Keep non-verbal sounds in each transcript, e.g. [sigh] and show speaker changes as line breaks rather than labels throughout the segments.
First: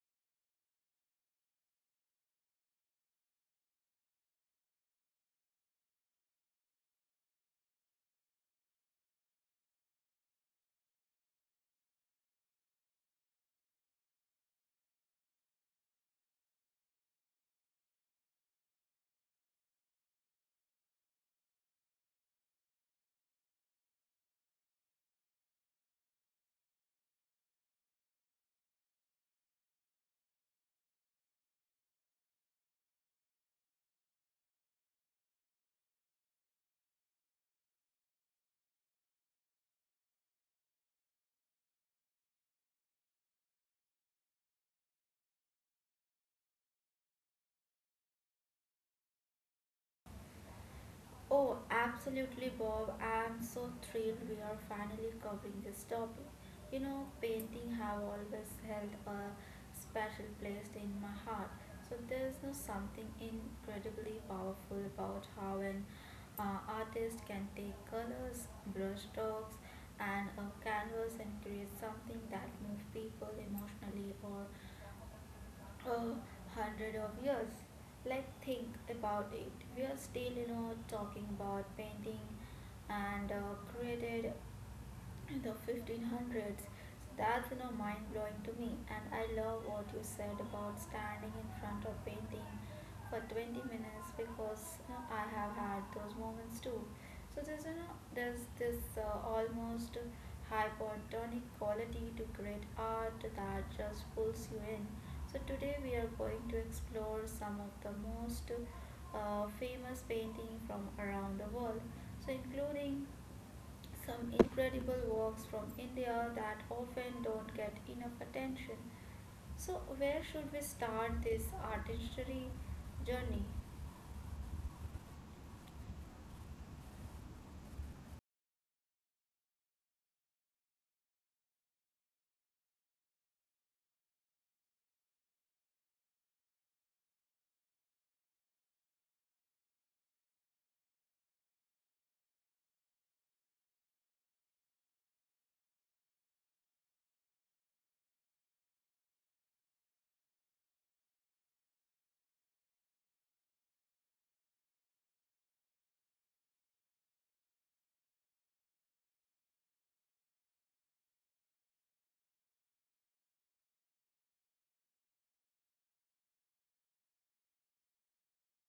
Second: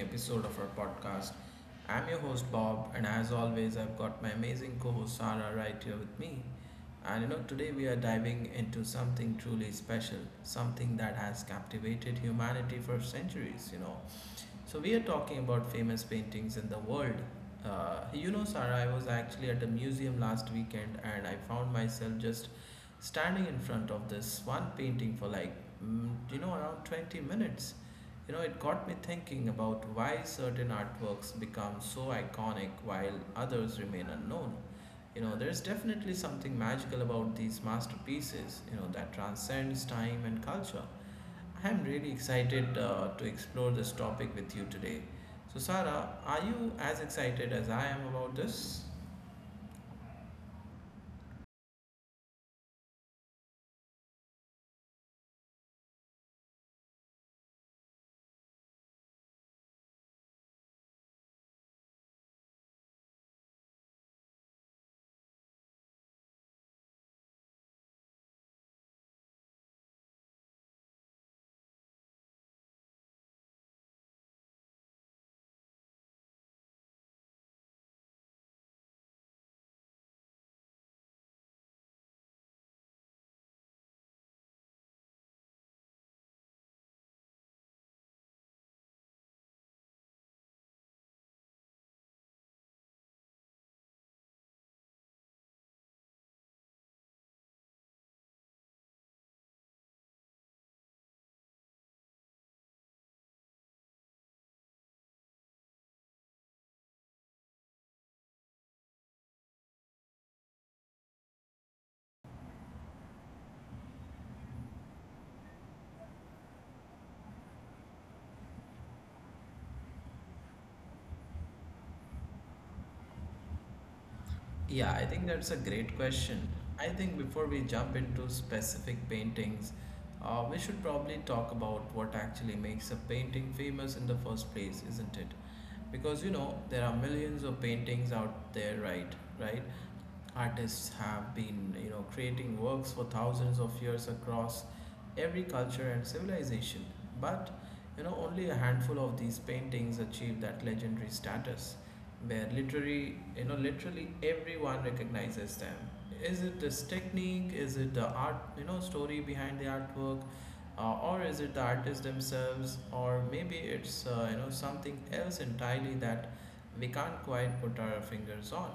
episode of our podcast. I'm your host Bob, and as always, I've got my amazing co host Sarah right here with me. Today we are diving into something truly special, something that has captivated humanity for centuries, so we are talking about famous paintings in the world. Sarah, I was actually at a museum last weekend and I found myself just standing in front of this one painting for like around 20 minutes. It got me thinking about why certain artworks become so iconic while others remain unknown. There's definitely something magical about these masterpieces that transcends time and culture. I'm really excited to explore this topic with you today. So, Sarah, are you as excited as I am about this?
Oh, absolutely, Bob. I'm so thrilled we are finally covering this topic. You know, painting have always held a special place in my heart. So there's no something incredibly powerful about how an artist can take colors, brush strokes, and a canvas and create something that moves people emotionally or a hundred of years. Like, think about it. We are still, you know, talking about painting and created in the 1500s. That's you know mind blowing to me, and I love what you said about standing in front of painting for 20 minutes because you know, I have had those moments too. So there's you know there's this almost hypertonic quality to great art that just pulls you in. So today we are going to explore some of the most famous painting from around the world, so including some incredible works from India that often don't get enough attention. So, where should we start this artistry journey?
Yeah, I think that's a great question. I think before we jump into specific paintings, we should probably talk about what actually makes a painting famous in the first place, isn't it? Because there are millions of paintings out there, right? Artists have been, you know, creating works for thousands of years across every culture and civilization. But only a handful of these paintings achieved that legendary status, where literally, literally everyone recognizes them. Is it this technique? Is it the art, story behind the artwork, or is it the artists themselves, or maybe it's something else entirely that we can't quite put our fingers on?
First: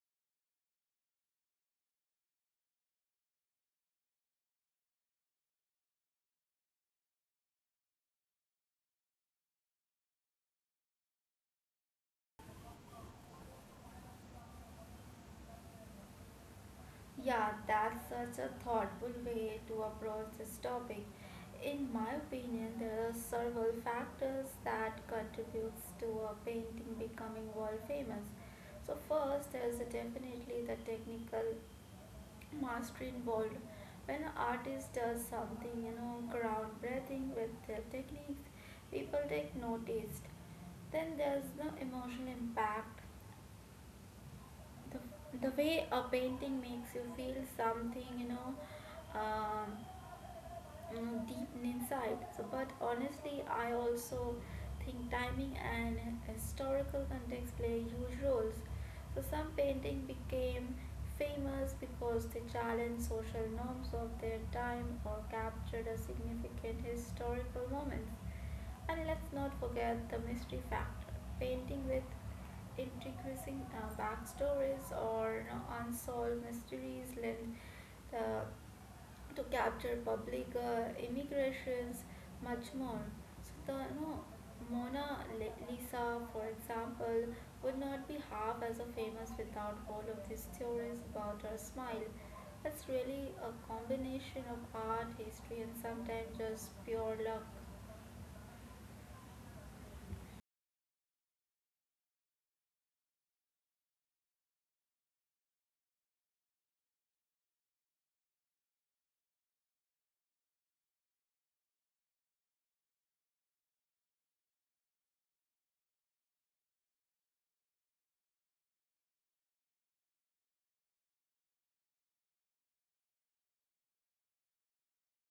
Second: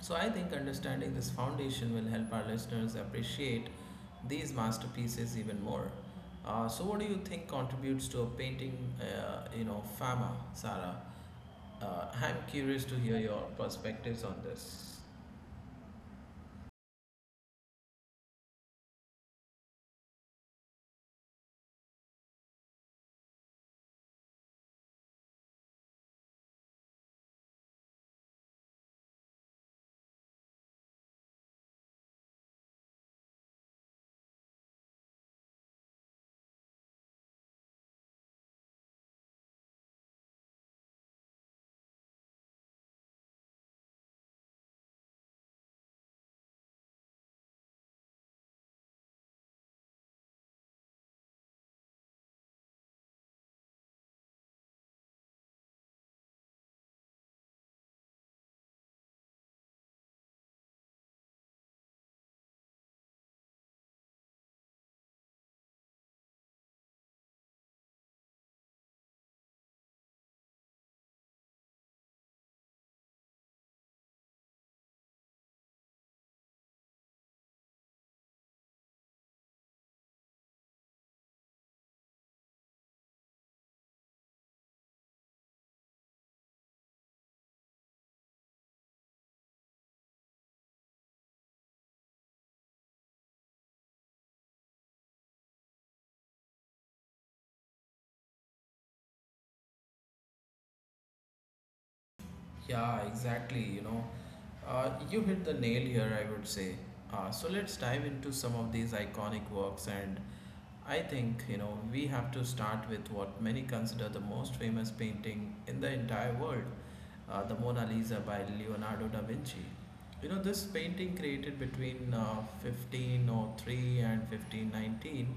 So, I think understanding this foundation will help our listeners appreciate these masterpieces even more. So, what do you think contributes to a painting, fama, Sarah? I'm curious to hear your perspectives on this.
Yeah, that's such a thoughtful way to approach this topic. In my opinion, there are several factors that contributes to a painting becoming world famous. So first, there is definitely the technical mastery involved. When an artist does something, you know, ground breathing with their techniques, people take notice. Then there's no emotional impact. The, the way a painting makes you feel something, you know, um, deep inside. So, but honestly, I also think timing and historical context play huge roles. So, some painting became famous because they challenged social norms of their time or captured a significant historical moment. And let's not forget the mystery factor. Painting with intriguing backstories or you know, unsolved mysteries lend the to capture public immigrations much more. So the no, Lisa, for example, would not be half as famous without all of these theories about her smile. It's really a combination of art, history, and sometimes just pure luck.
Yeah, exactly. You hit the nail here, I would say. So let's dive into some of these iconic works, and I think, you know, we have to start with what many consider the most famous painting in the entire world, the Mona Lisa by Leonardo da Vinci. You know, this painting created between 1503 and 1519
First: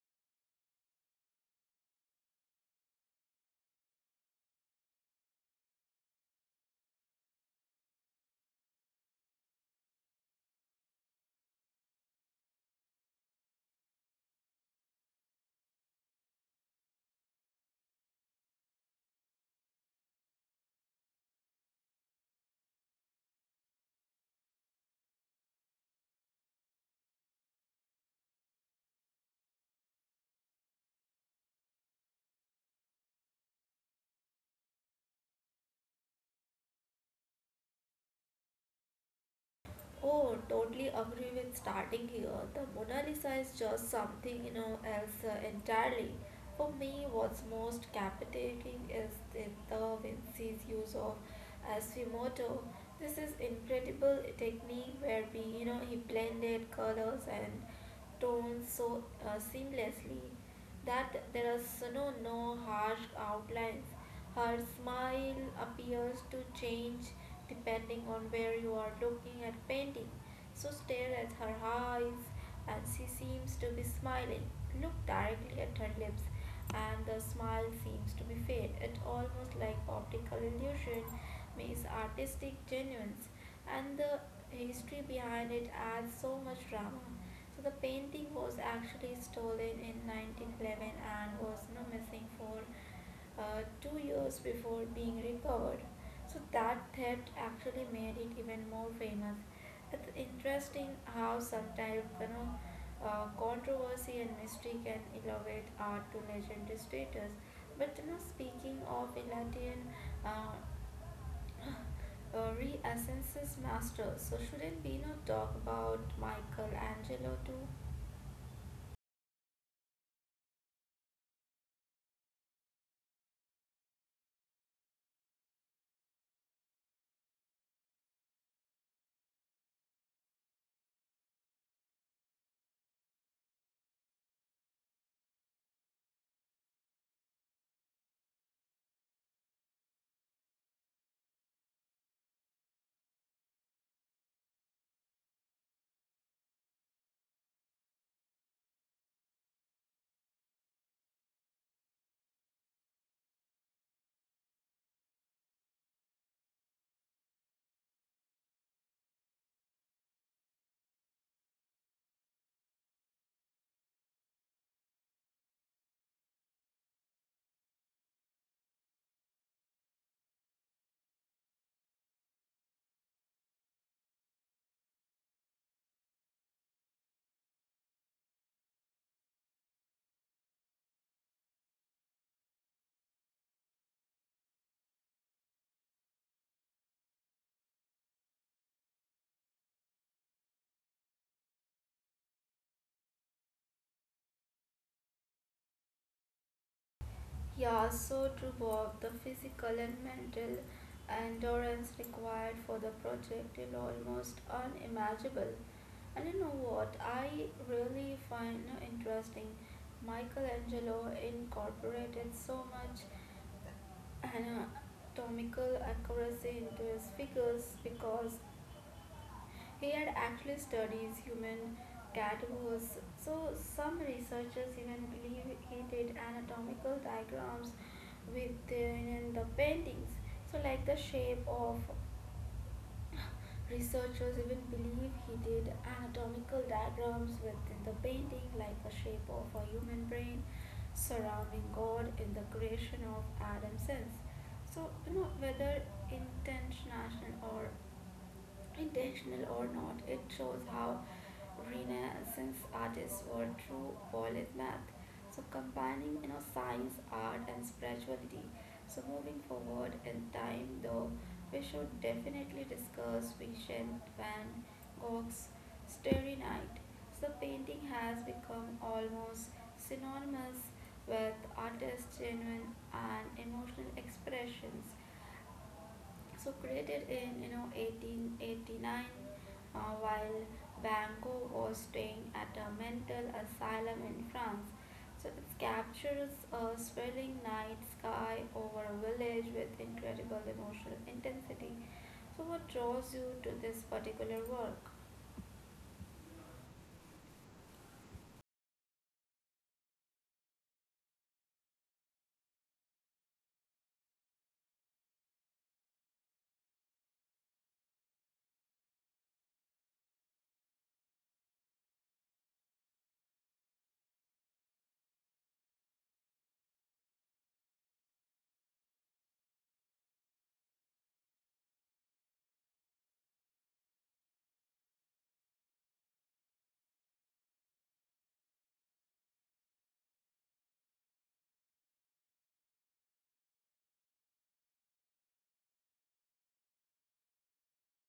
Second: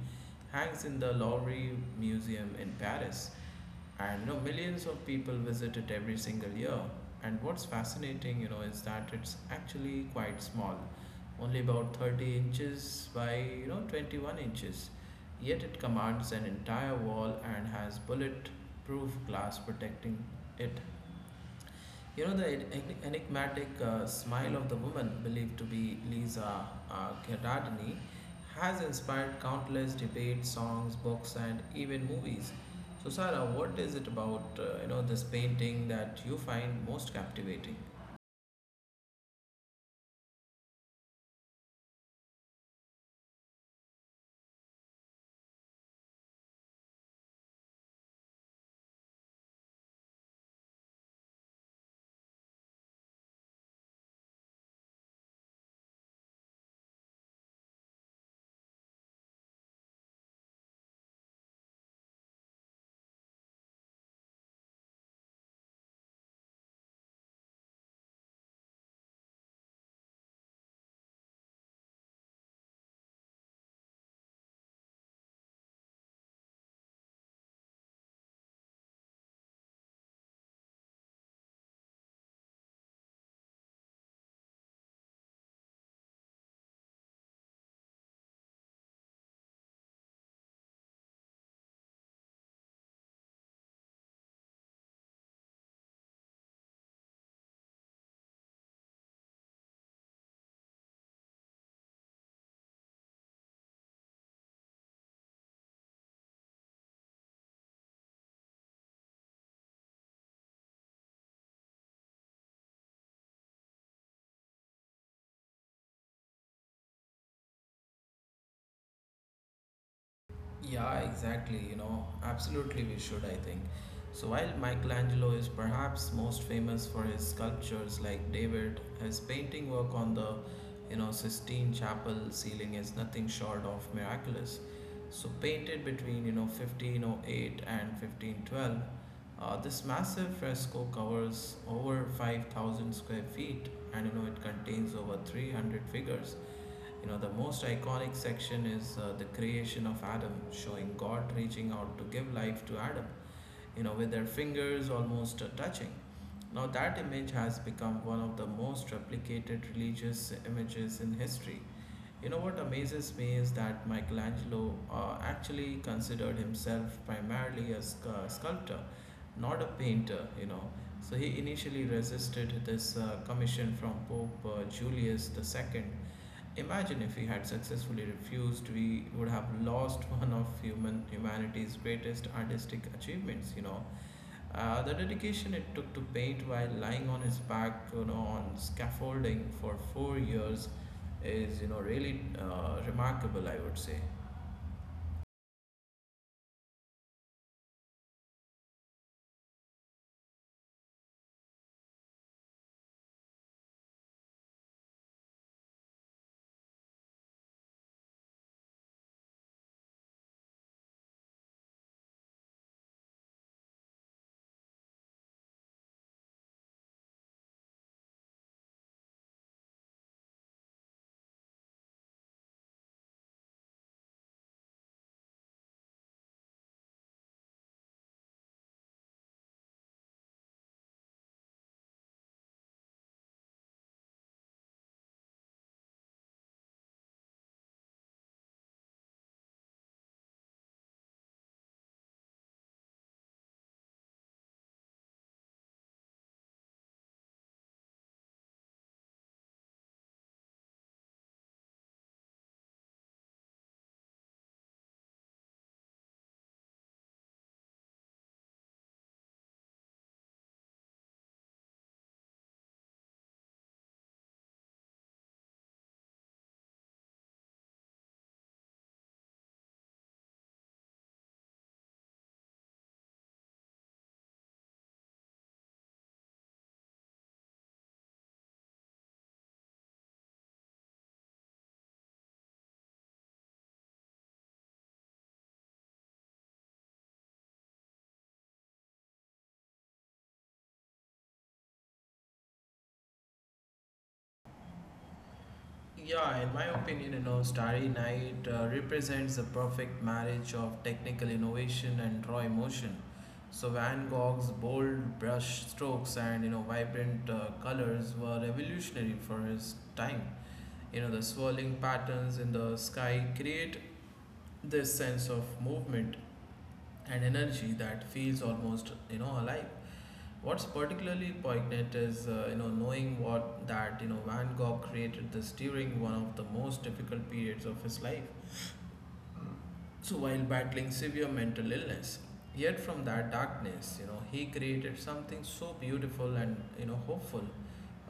hangs in the Louvre Museum in Paris, and you know, millions of people visit it every single year. And what's fascinating, you know, is that it's actually quite small, only about 30 inches by, you know, 21 inches, yet it commands an entire wall and has bullet proof glass protecting it. You know, the enigmatic smile of the woman believed to be Lisa Gherardini has inspired countless debates, songs, books, and even movies. So, Sarah, what is it about this painting that you find most captivating?
Oh, totally agree with starting here. The Mona Lisa is just something, you know, else entirely. For me, what's most captivating is the Da Vinci's use of Asfimoto. This is incredible technique where we, you know, he blended colors and tones so seamlessly that there are no, no harsh outlines. Her smile appears to change depending on where you are looking at painting. So stare at her eyes, and she seems to be smiling. Look directly at her lips, and the smile seems to be fake. It's almost like optical illusion means artistic genuine, and the history behind it adds so much drama. So the painting was actually stolen in 1911 and was you know, missing for 2 years before being recovered. So that theft actually made it even more famous. It's interesting how sometimes you know controversy and mystery can elevate art to legendary status. But you know, speaking of Elatian uh, Renaissance master, so shouldn't we not talk about Michelangelo too?
Yeah, exactly. You know, absolutely we should, I think. So while Michelangelo is perhaps most famous for his sculptures like David, his painting work on the, you know, Sistine Chapel ceiling is nothing short of miraculous. So painted between, you know, 1508 and 1512, this massive fresco covers over 5,000 square feet, and, you know, it contains over 300 figures. You know, the most iconic section is the creation of Adam, showing God reaching out to give life to Adam, you know, with their fingers almost touching. Now, that image has become one of the most replicated religious images in history. You know, what amazes me is that Michelangelo actually considered himself primarily a sculptor, not a painter, you know. So he initially resisted this commission from Pope Julius the Second. Imagine if we had successfully refused, we would have lost [laughs] one of humanity's greatest artistic achievements. The dedication it took to paint while lying on his back, you know, on scaffolding for 4 years, is, you know, really remarkable, I would say.
Yeah, so true, Bob. The physical and mental endurance required for the project is almost unimaginable. And you know what? I really find you know, interesting. Michelangelo incorporated so much anatomical accuracy into his figures because he had actually studied human cat was so some researchers even believe he did anatomical diagrams within the paintings. So like the shape of [laughs] researchers even believe he did anatomical diagrams within the painting like the shape of a human brain surrounding God in the creation of Adam's sense. So you know whether intentional or Intentional or not, it shows how Renaissance artists were true polis So combining you know science, art and spirituality. So moving forward in time though, we should definitely discuss Vincent van Gogh's Starry Night. So painting has become almost synonymous with artists' genuine and emotional expressions. So created in you know 1889 while Banco was staying at a mental asylum in France. So it captures a swirling night sky over a village with incredible emotional intensity. So what draws you to this particular work?
Yeah, in my opinion, you know, Starry Night represents the perfect marriage of technical innovation and raw emotion. So Van Gogh's bold brush strokes and, you know, vibrant colors were revolutionary for his time. You know, the swirling patterns in the sky create this sense of movement and energy that feels almost, you know, alive. What's particularly poignant is, knowing what that you know Van Gogh created this during one of the most difficult periods of his life. So while battling severe mental illness, yet from that darkness, you know, he created something so beautiful and, you know, hopeful.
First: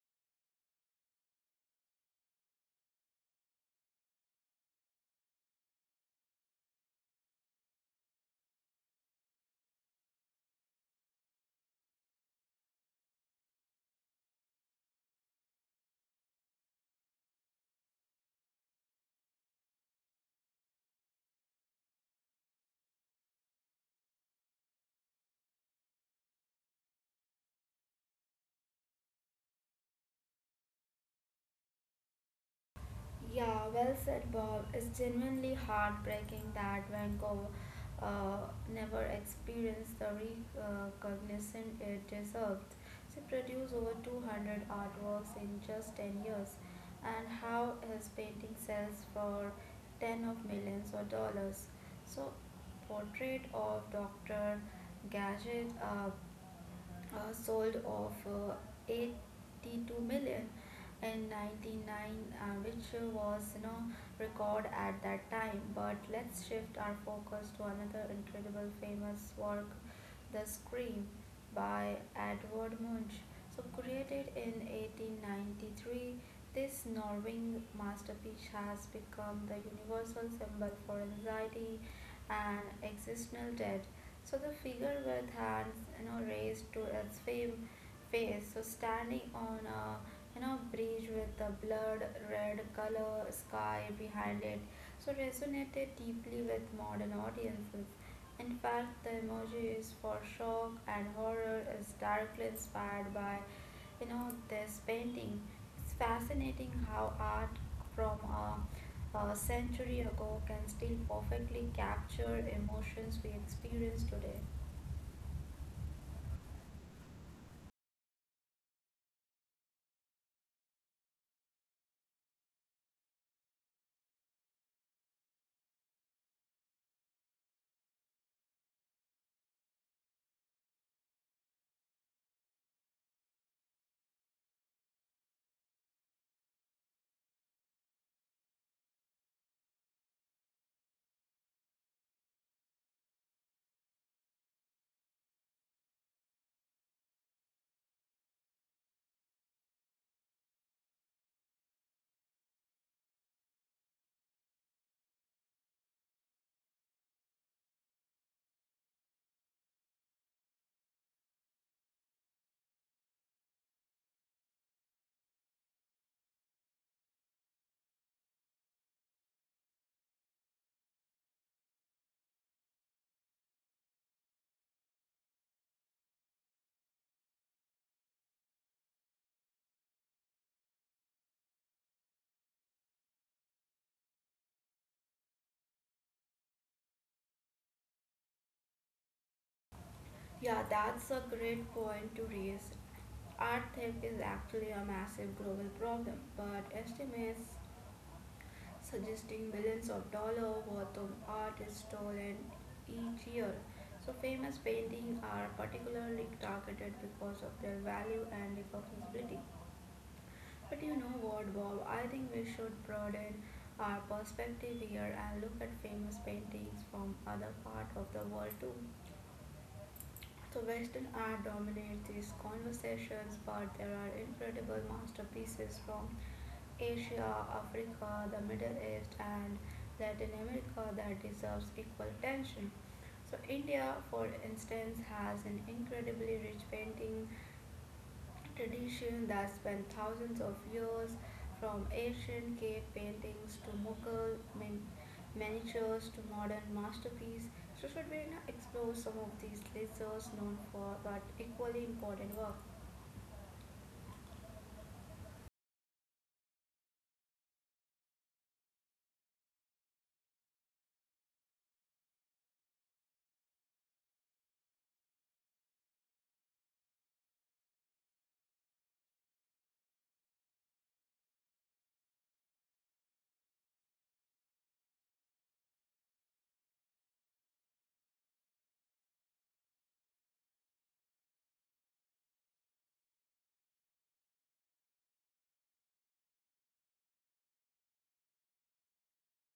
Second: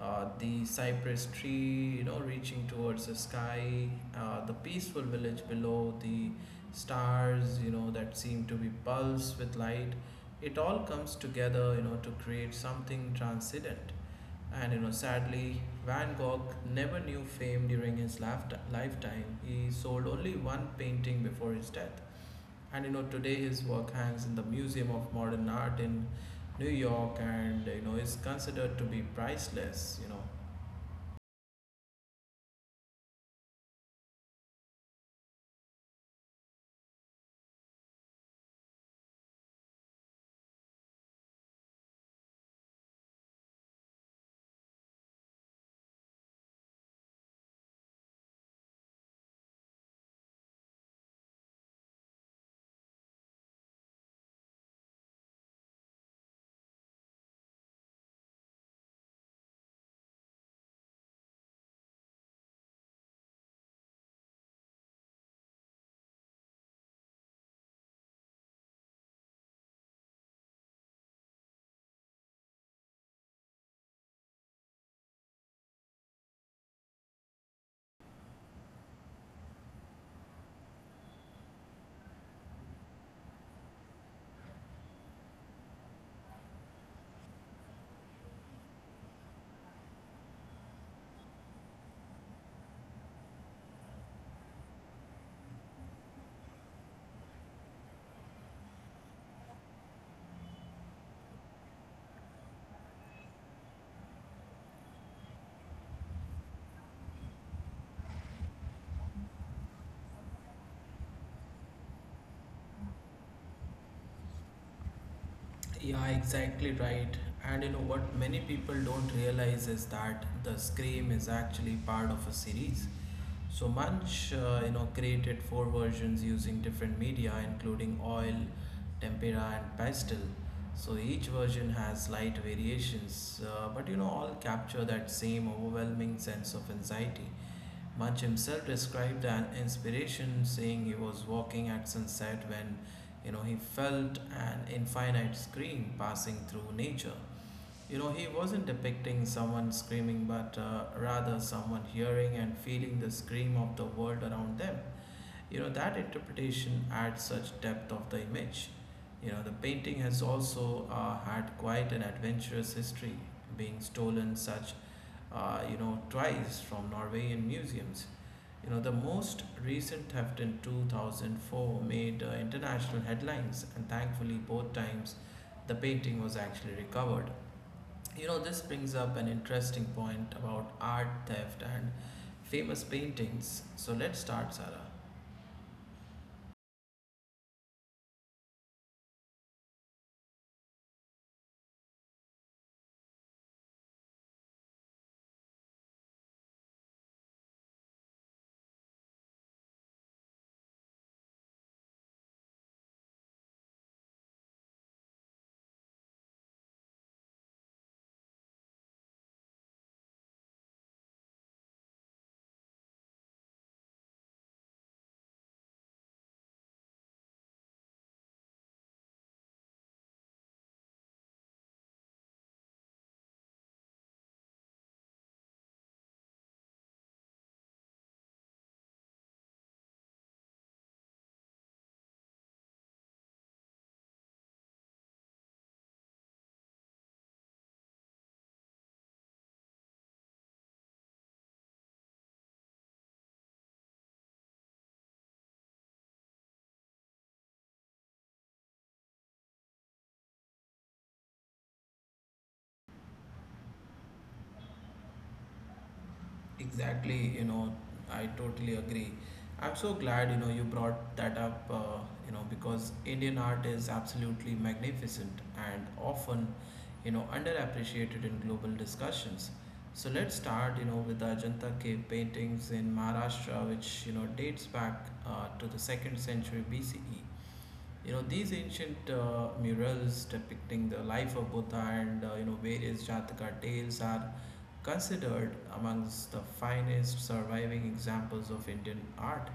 The cypress tree, you know, reaching towards the sky, the peaceful village below, the stars, you know, that seem to be pulsed with light. It all comes together, you know, to create something transcendent. And, you know, sadly, Van Gogh never knew fame during his lifetime. He sold only one painting before his death. And, you know, today his work hangs in the Museum of Modern Art in New York, and, you know, is considered to be priceless, you know.
Yeah, well said, Bob. It's genuinely heartbreaking that Vancouver uh, never experienced the recognition it deserved. She produced over 200 artworks in just 10 years, and how his painting sells for 10 of millions of dollars. So, portrait of Dr. Gadget, a sold of 82 million in 99 which was you know record at that time, but let's shift our focus to another incredible famous work, the scream by Edvard munch, so created in 1893, this Norwing masterpiece has become the universal symbol for anxiety and existential dread. So the figure with hands, you know, raised to its fame face, so standing on a you know bridge with the blood red color sky behind it, so resonated deeply with modern audiences. In fact, the emoji is for shock and horror is directly inspired by, you know, this painting. It's fascinating how art from a century ago can still perfectly capture emotions we experience today.
Yeah, exactly right. And, you know, what many people don't realize is that the Scream is actually part of a series. So Munch, you know, created four versions using different media, including oil, tempera, and pastel. So each version has slight variations, but, you know, all capture that same overwhelming sense of anxiety. Munch himself described an inspiration, saying he was walking at sunset when, you know, he felt an infinite scream passing through nature. You know, he wasn't depicting someone screaming, but rather someone hearing and feeling the scream of the world around them. You know, that interpretation adds such depth of the image. You know, the painting has also had quite an adventurous history, being stolen such, twice from Norwegian museums. You know, the most recent theft in 2004 made international headlines, and thankfully, both times the painting was actually recovered. You know, this brings up an interesting point about art theft and famous paintings. So let's start, Sarah.
Yeah, that's a great point to raise. Art theft is actually a massive global problem, but estimates suggesting millions of dollars worth of art is stolen each year. So famous paintings are particularly targeted because of their value and recognizability. But you know what, Bob? I think we should broaden our perspective here and look at famous paintings from other parts of the world too. So Western art dominates these conversations, but there are incredible masterpieces from Asia, Africa, the Middle East, and Latin America that deserves equal attention. So, India, for instance, has an incredibly rich painting tradition that spans thousands of years from ancient cave paintings to miniatures to modern masterpieces. So, should we you explore some of these lesser known for but equally important work?
Exactly, you know, I totally agree. I'm so glad, you know, you brought that up, because Indian art is absolutely magnificent and often, you know, underappreciated in global discussions. So let's start, you know, with the Ajanta cave paintings in Maharashtra, which, you know, dates back to the second century BCE. You know, these ancient murals depicting the life of Buddha and, you know, various Jataka tales are considered amongst the finest surviving examples of Indian art.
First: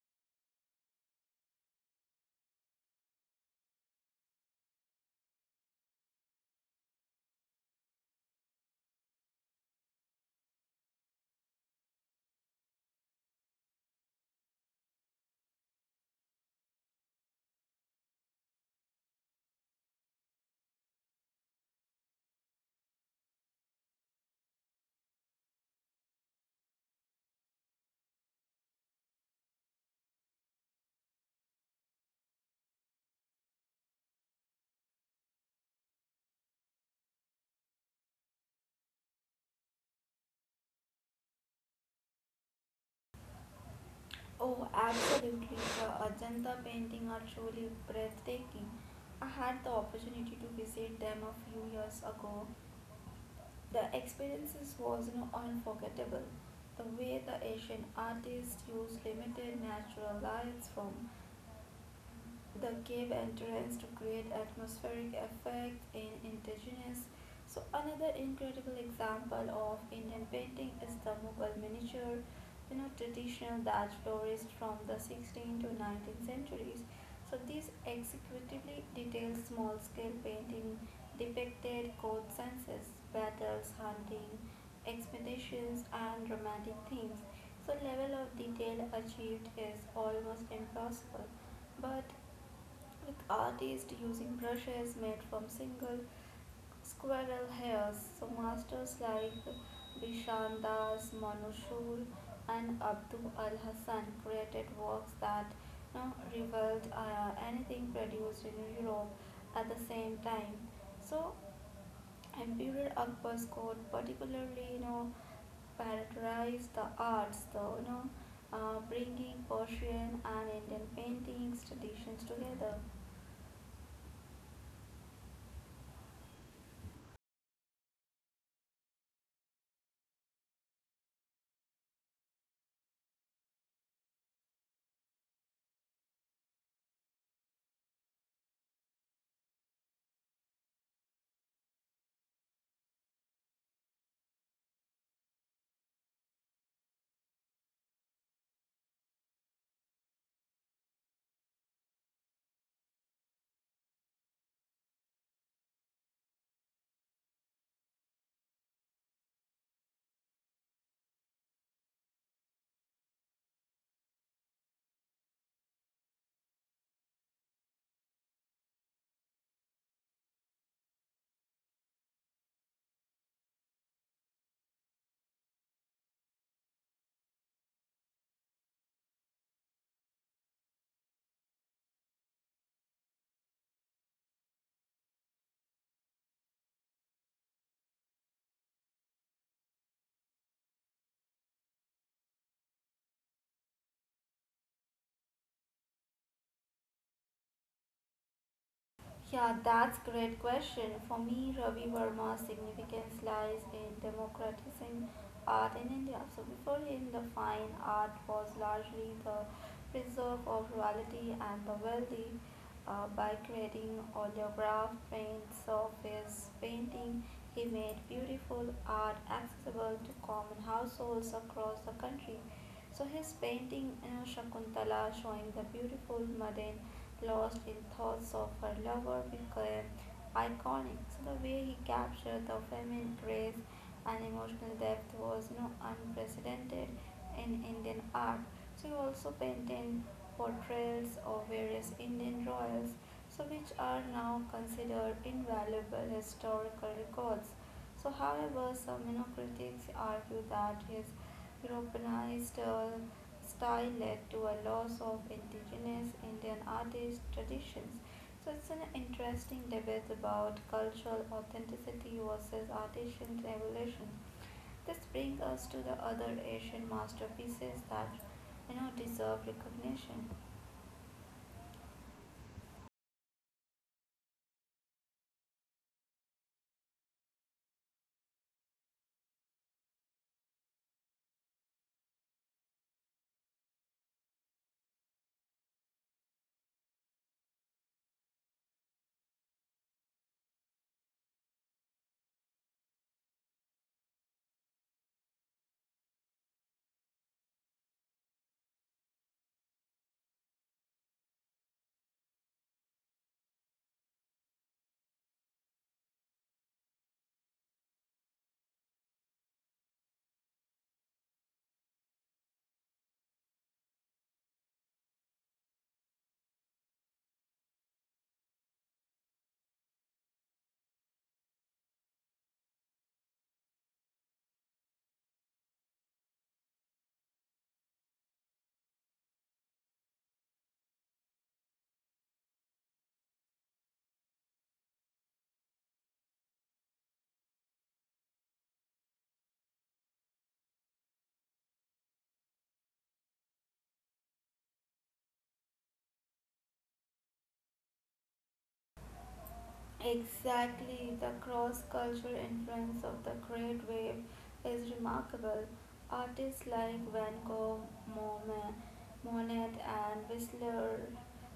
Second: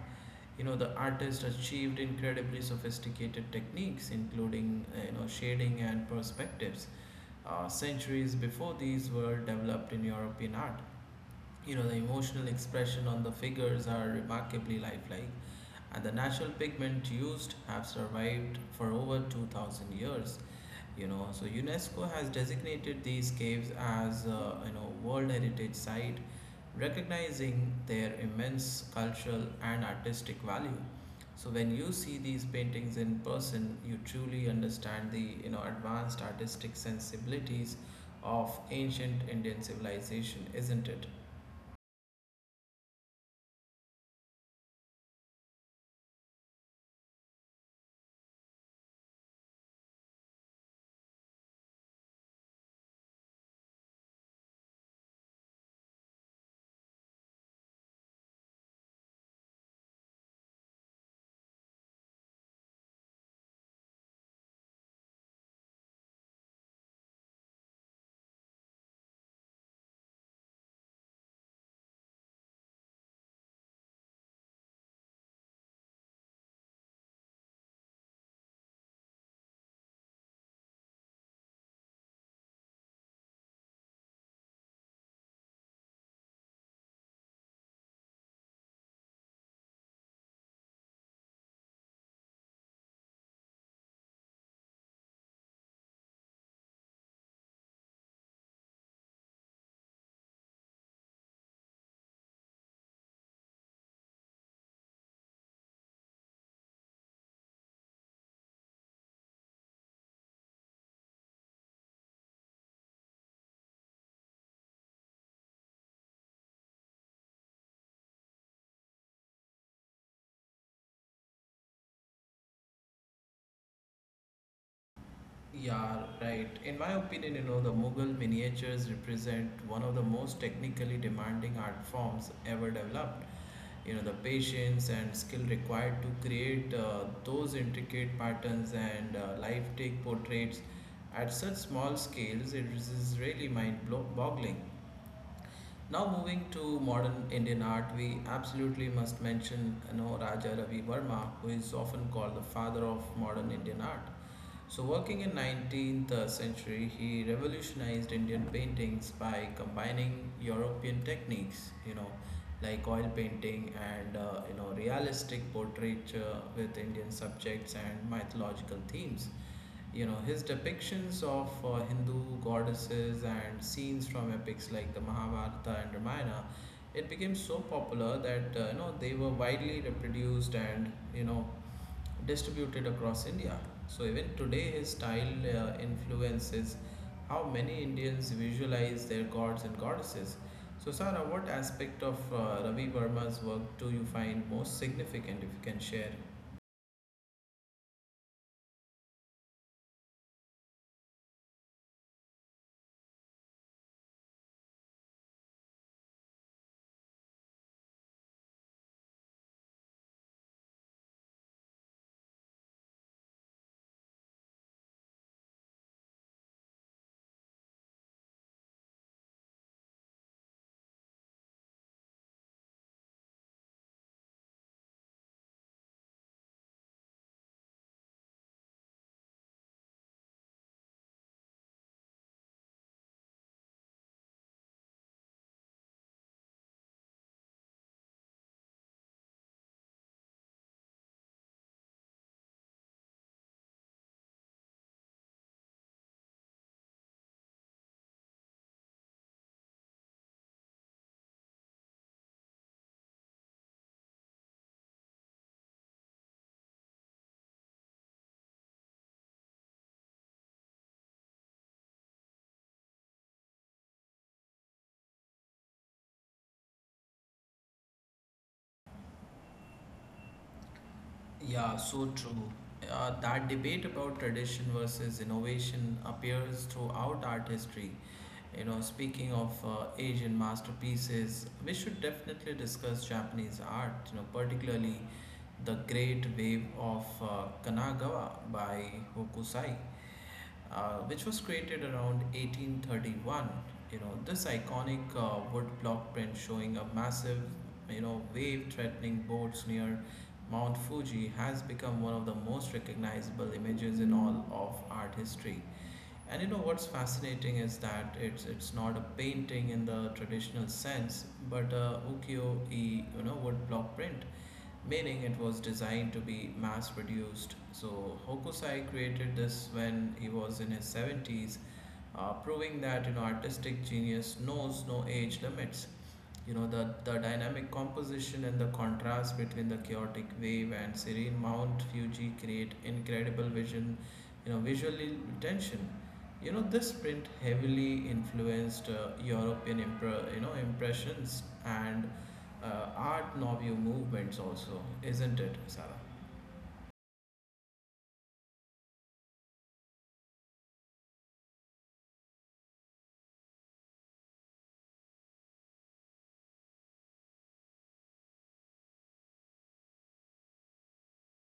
You know, the artist achieved incredibly sophisticated techniques, including, you know, shading and perspectives, centuries before these were developed in European art. You know, the emotional expression on the figures are remarkably lifelike, and the natural pigment used have survived for over 2000 years. You know, so UNESCO has designated these caves as, you know, World Heritage Site, recognizing their immense cultural and artistic value. So when you see these paintings in person, you truly understand the, you know, advanced artistic sensibilities of ancient Indian civilization, isn't it?
Oh, absolutely. The Ajanta painting are truly breathtaking. I had the opportunity to visit them a few years ago. The experiences was you know, unforgettable. The way the Asian artists used limited natural lights from the cave entrance to create atmospheric effect in indigenous. So another incredible example of Indian painting is the Mughal miniature, you know, traditional that flourished from the 16th to 19th centuries. So these executively detailed small-scale painting depicted court census, battles, hunting, expeditions, and romantic themes. So level of detail achieved is almost impossible. But with artists using brushes made from single squirrel hairs. So masters like Bishan Das, Manu and Abdul Al Hassan created works that you know, rivaled anything produced in Europe at the same time. So Emperor Akbar's court particularly you know characterized the arts, though, you know bringing Persian and Indian paintings traditions together.
Yeah, right. In my opinion, you know, the Mughal miniatures represent one of the most technically demanding art forms ever developed. You know, the patience and skill required to create those intricate patterns and lifelike portraits at such small scales, it is really mind-boggling. Now, moving to modern Indian art, we absolutely must mention, you know, Raja Ravi Verma, who is often called the father of modern Indian art. So working in 19th century, he revolutionized Indian paintings by combining European techniques, you know, like oil painting and, you know, realistic portraiture with Indian subjects and mythological themes. You know, his depictions of Hindu goddesses and scenes from epics like the Mahabharata and Ramayana, it became so popular that you know, they were widely reproduced and, you know, distributed across India. So even today, his style influences how many Indians visualize their gods and goddesses. So Sara, what aspect of Ravi Verma's work do you find most significant? If you can share.
Yeah, that's great question. For me, Ravi Verma's significance lies in democratizing art in India. So before him, the fine art was largely the preserve of royalty and the wealthy. By creating oleograph prints of his painting, he made beautiful art accessible to common households across the country. So his painting Shakuntala showing the beautiful maiden lost in thoughts of her lover became iconic. So the way he captured the feminine grace and emotional depth was no unprecedented in Indian art. So he also painted portrayals of various Indian royals, so which are now considered invaluable historical records. So, however, some you know, critics argue that his Europeanized style led to a loss of indigenous Indian artist traditions. So it's an interesting debate about cultural authenticity versus artisan evolution. This brings us to the other Asian masterpieces that you know deserve recognition.
Yeah, so true. That debate about tradition versus innovation appears throughout art history. You know, speaking of Asian masterpieces, we should definitely discuss Japanese art, you know, particularly the great wave of Kanagawa by Hokusai, which was created around 1831. You know, this iconic wood block print showing a massive, you know, wave threatening boats near Mount Fuji has become one of the most recognizable images in all of art history. And, you know, what's fascinating is that it's not a painting in the traditional sense, but a ukiyo-e, you know, woodblock print, meaning it was designed to be mass produced. So Hokusai created this when he was in his 70s, proving that you know artistic genius knows no age limits. You know the dynamic composition and the contrast between the chaotic wave and serene Mount Fuji create incredible vision, you know, visually tension. You know this print heavily influenced you know impressions and art nouveau movements also, isn't it, Sarah?
Exactly, the cross cultural influence of the Great Wave is remarkable. Artists like Van Gogh, Monet, Monet and Whistler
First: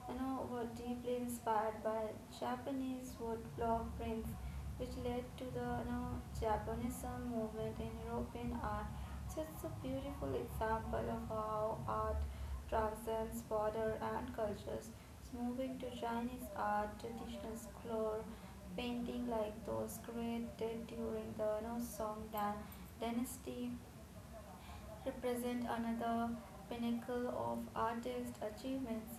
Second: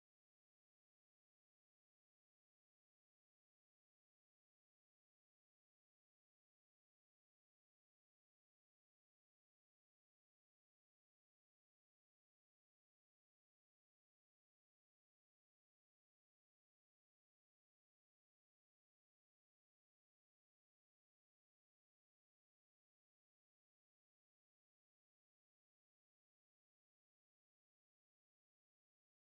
you know, were deeply inspired by Japanese woodblock prints which led to the you know, Japanese movement in European art. So it's a beautiful example of how art transcends border and cultures. So moving to Chinese art, traditional scroll painting like those created during the you know, Song Dan dynasty represent another pinnacle of artist achievements.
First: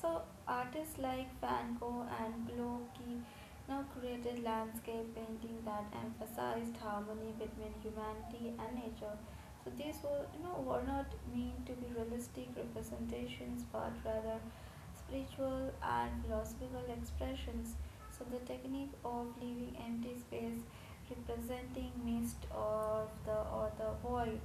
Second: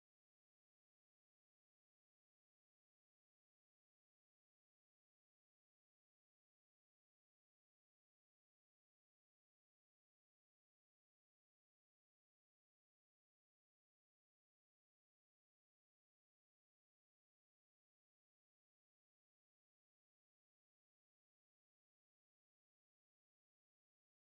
So artists like Van Gogh and Blocki now created landscape painting that emphasized harmony between humanity and nature. So these were you know were not meant to be realistic representations but rather spiritual and philosophical expressions. So the technique of leaving empty space representing mist or the void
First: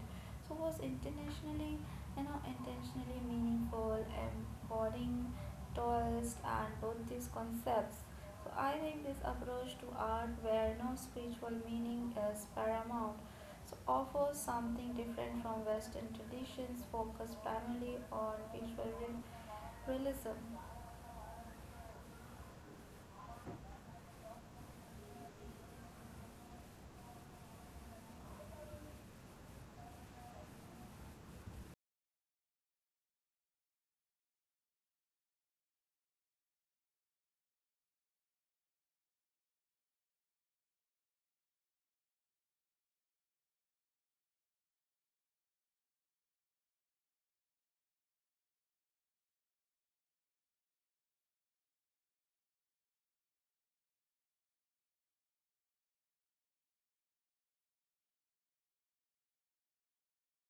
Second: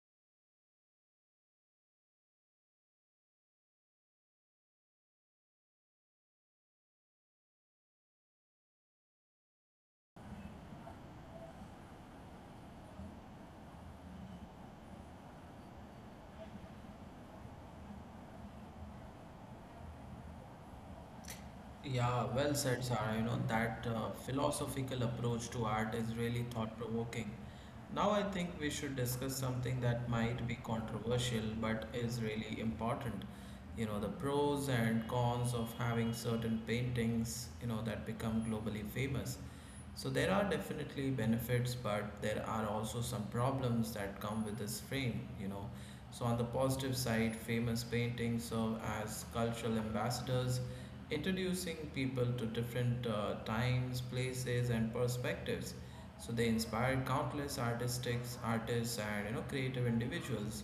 so was internationally you know intentionally meaningful embodying Taoist and Buddhist concepts. So I think this approach to art where no spiritual meaning is paramount so offers something different from Western traditions focused primarily on visual realism.
Yeah, well said, Sarah. You know, that philosophical approach to art is really thought provoking. Now I think we should discuss something that might be controversial but is really important. You know, the pros and cons of having certain paintings, you know, that become globally famous. So there are definitely benefits, but there are also some problems that come with this frame, you know. So on the positive side, famous paintings serve as cultural ambassadors, introducing people to different times, places, and perspectives. So they inspired countless artistic artists and you know creative individuals.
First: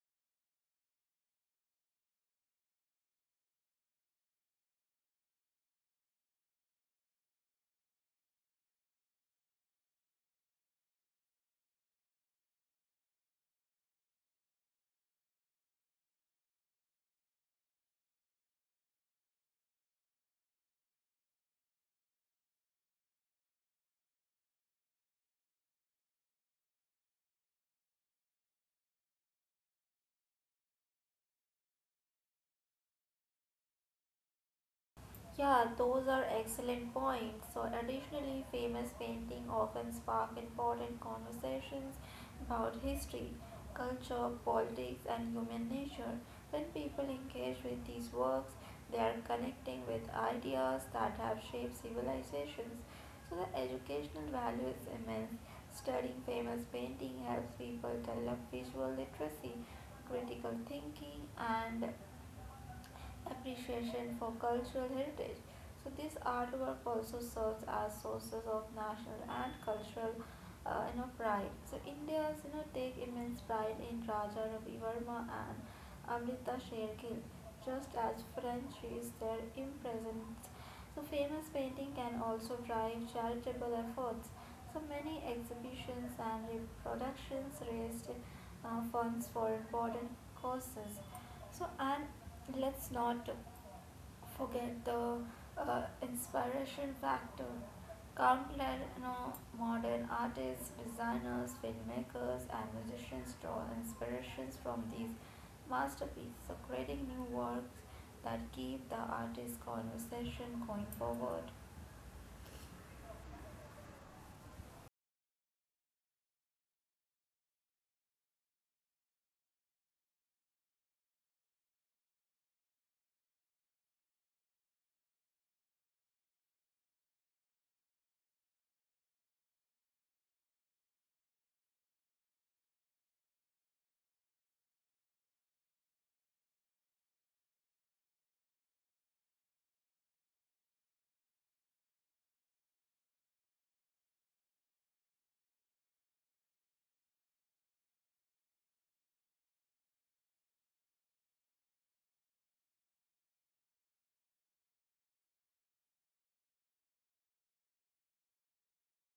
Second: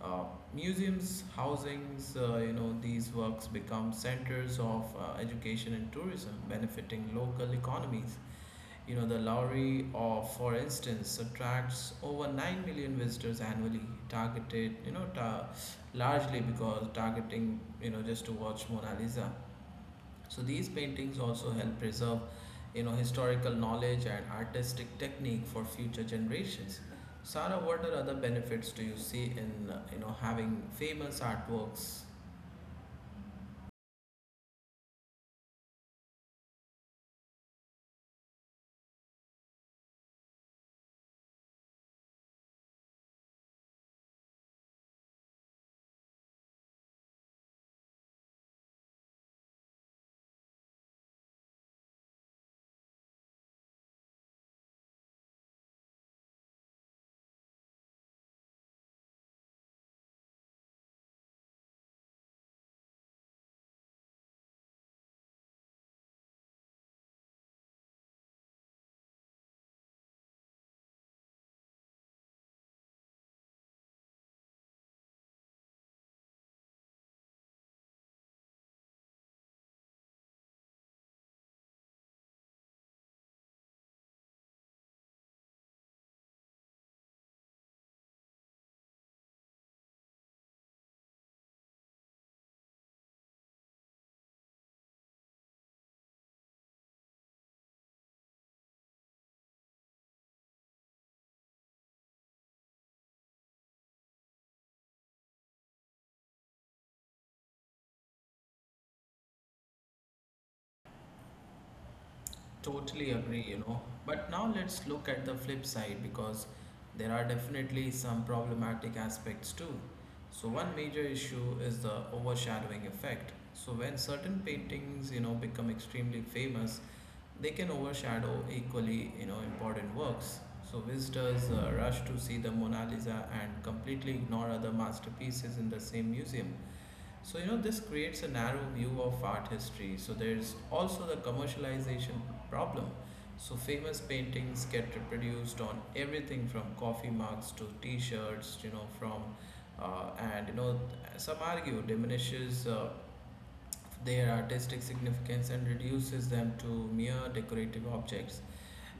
Uh, museums, housings, you know these works become centers of education and tourism, benefiting local economies. You know, the Lowry, or for instance, attracts over 9 million visitors annually, targeted, you know, largely because targeting, you know, just to watch Mona Lisa. So these paintings also help preserve, you know, historical knowledge and artistic technique for future generations. Sarah, what are other benefits do you see in, you know, having famous artworks?
Yeah, those are excellent points. So, additionally, famous painting often spark important conversations about history, culture, politics, and human nature. When people engage with these works, they are connecting with ideas that have shaped civilizations. So, the educational value is immense. Studying famous painting helps people develop visual literacy, critical thinking, and appreciation for cultural heritage. So this artwork also serves as sources of national and cultural you know pride. So Indians take immense pride in Raja Ravi Verma and Amrita sher Shergill, just as French is their impressions. So famous painting can also drive charitable efforts. So many exhibitions and reproductions raised funds for important causes. And let's not forget the inspiration factor. Countless modern artists, designers, filmmakers, and musicians draw inspirations from these masterpieces, so creating new works that keep the artist conversation going forward.
Totally agree, you know. But now let's look at the flip side because there are definitely some problematic aspects too. So one major issue is the overshadowing effect. So when certain paintings, you know, become extremely famous, they can overshadow equally, you know, important works. So visitors rush to see the Mona Lisa and completely ignore other masterpieces in the same museum. So, you know, this creates a narrow view of art history. So, there's also the commercialization problem. So, famous paintings get reproduced on everything from coffee mugs to t shirts, you know, from, and, you know, some argue diminishes their artistic significance and reduces them to mere decorative objects.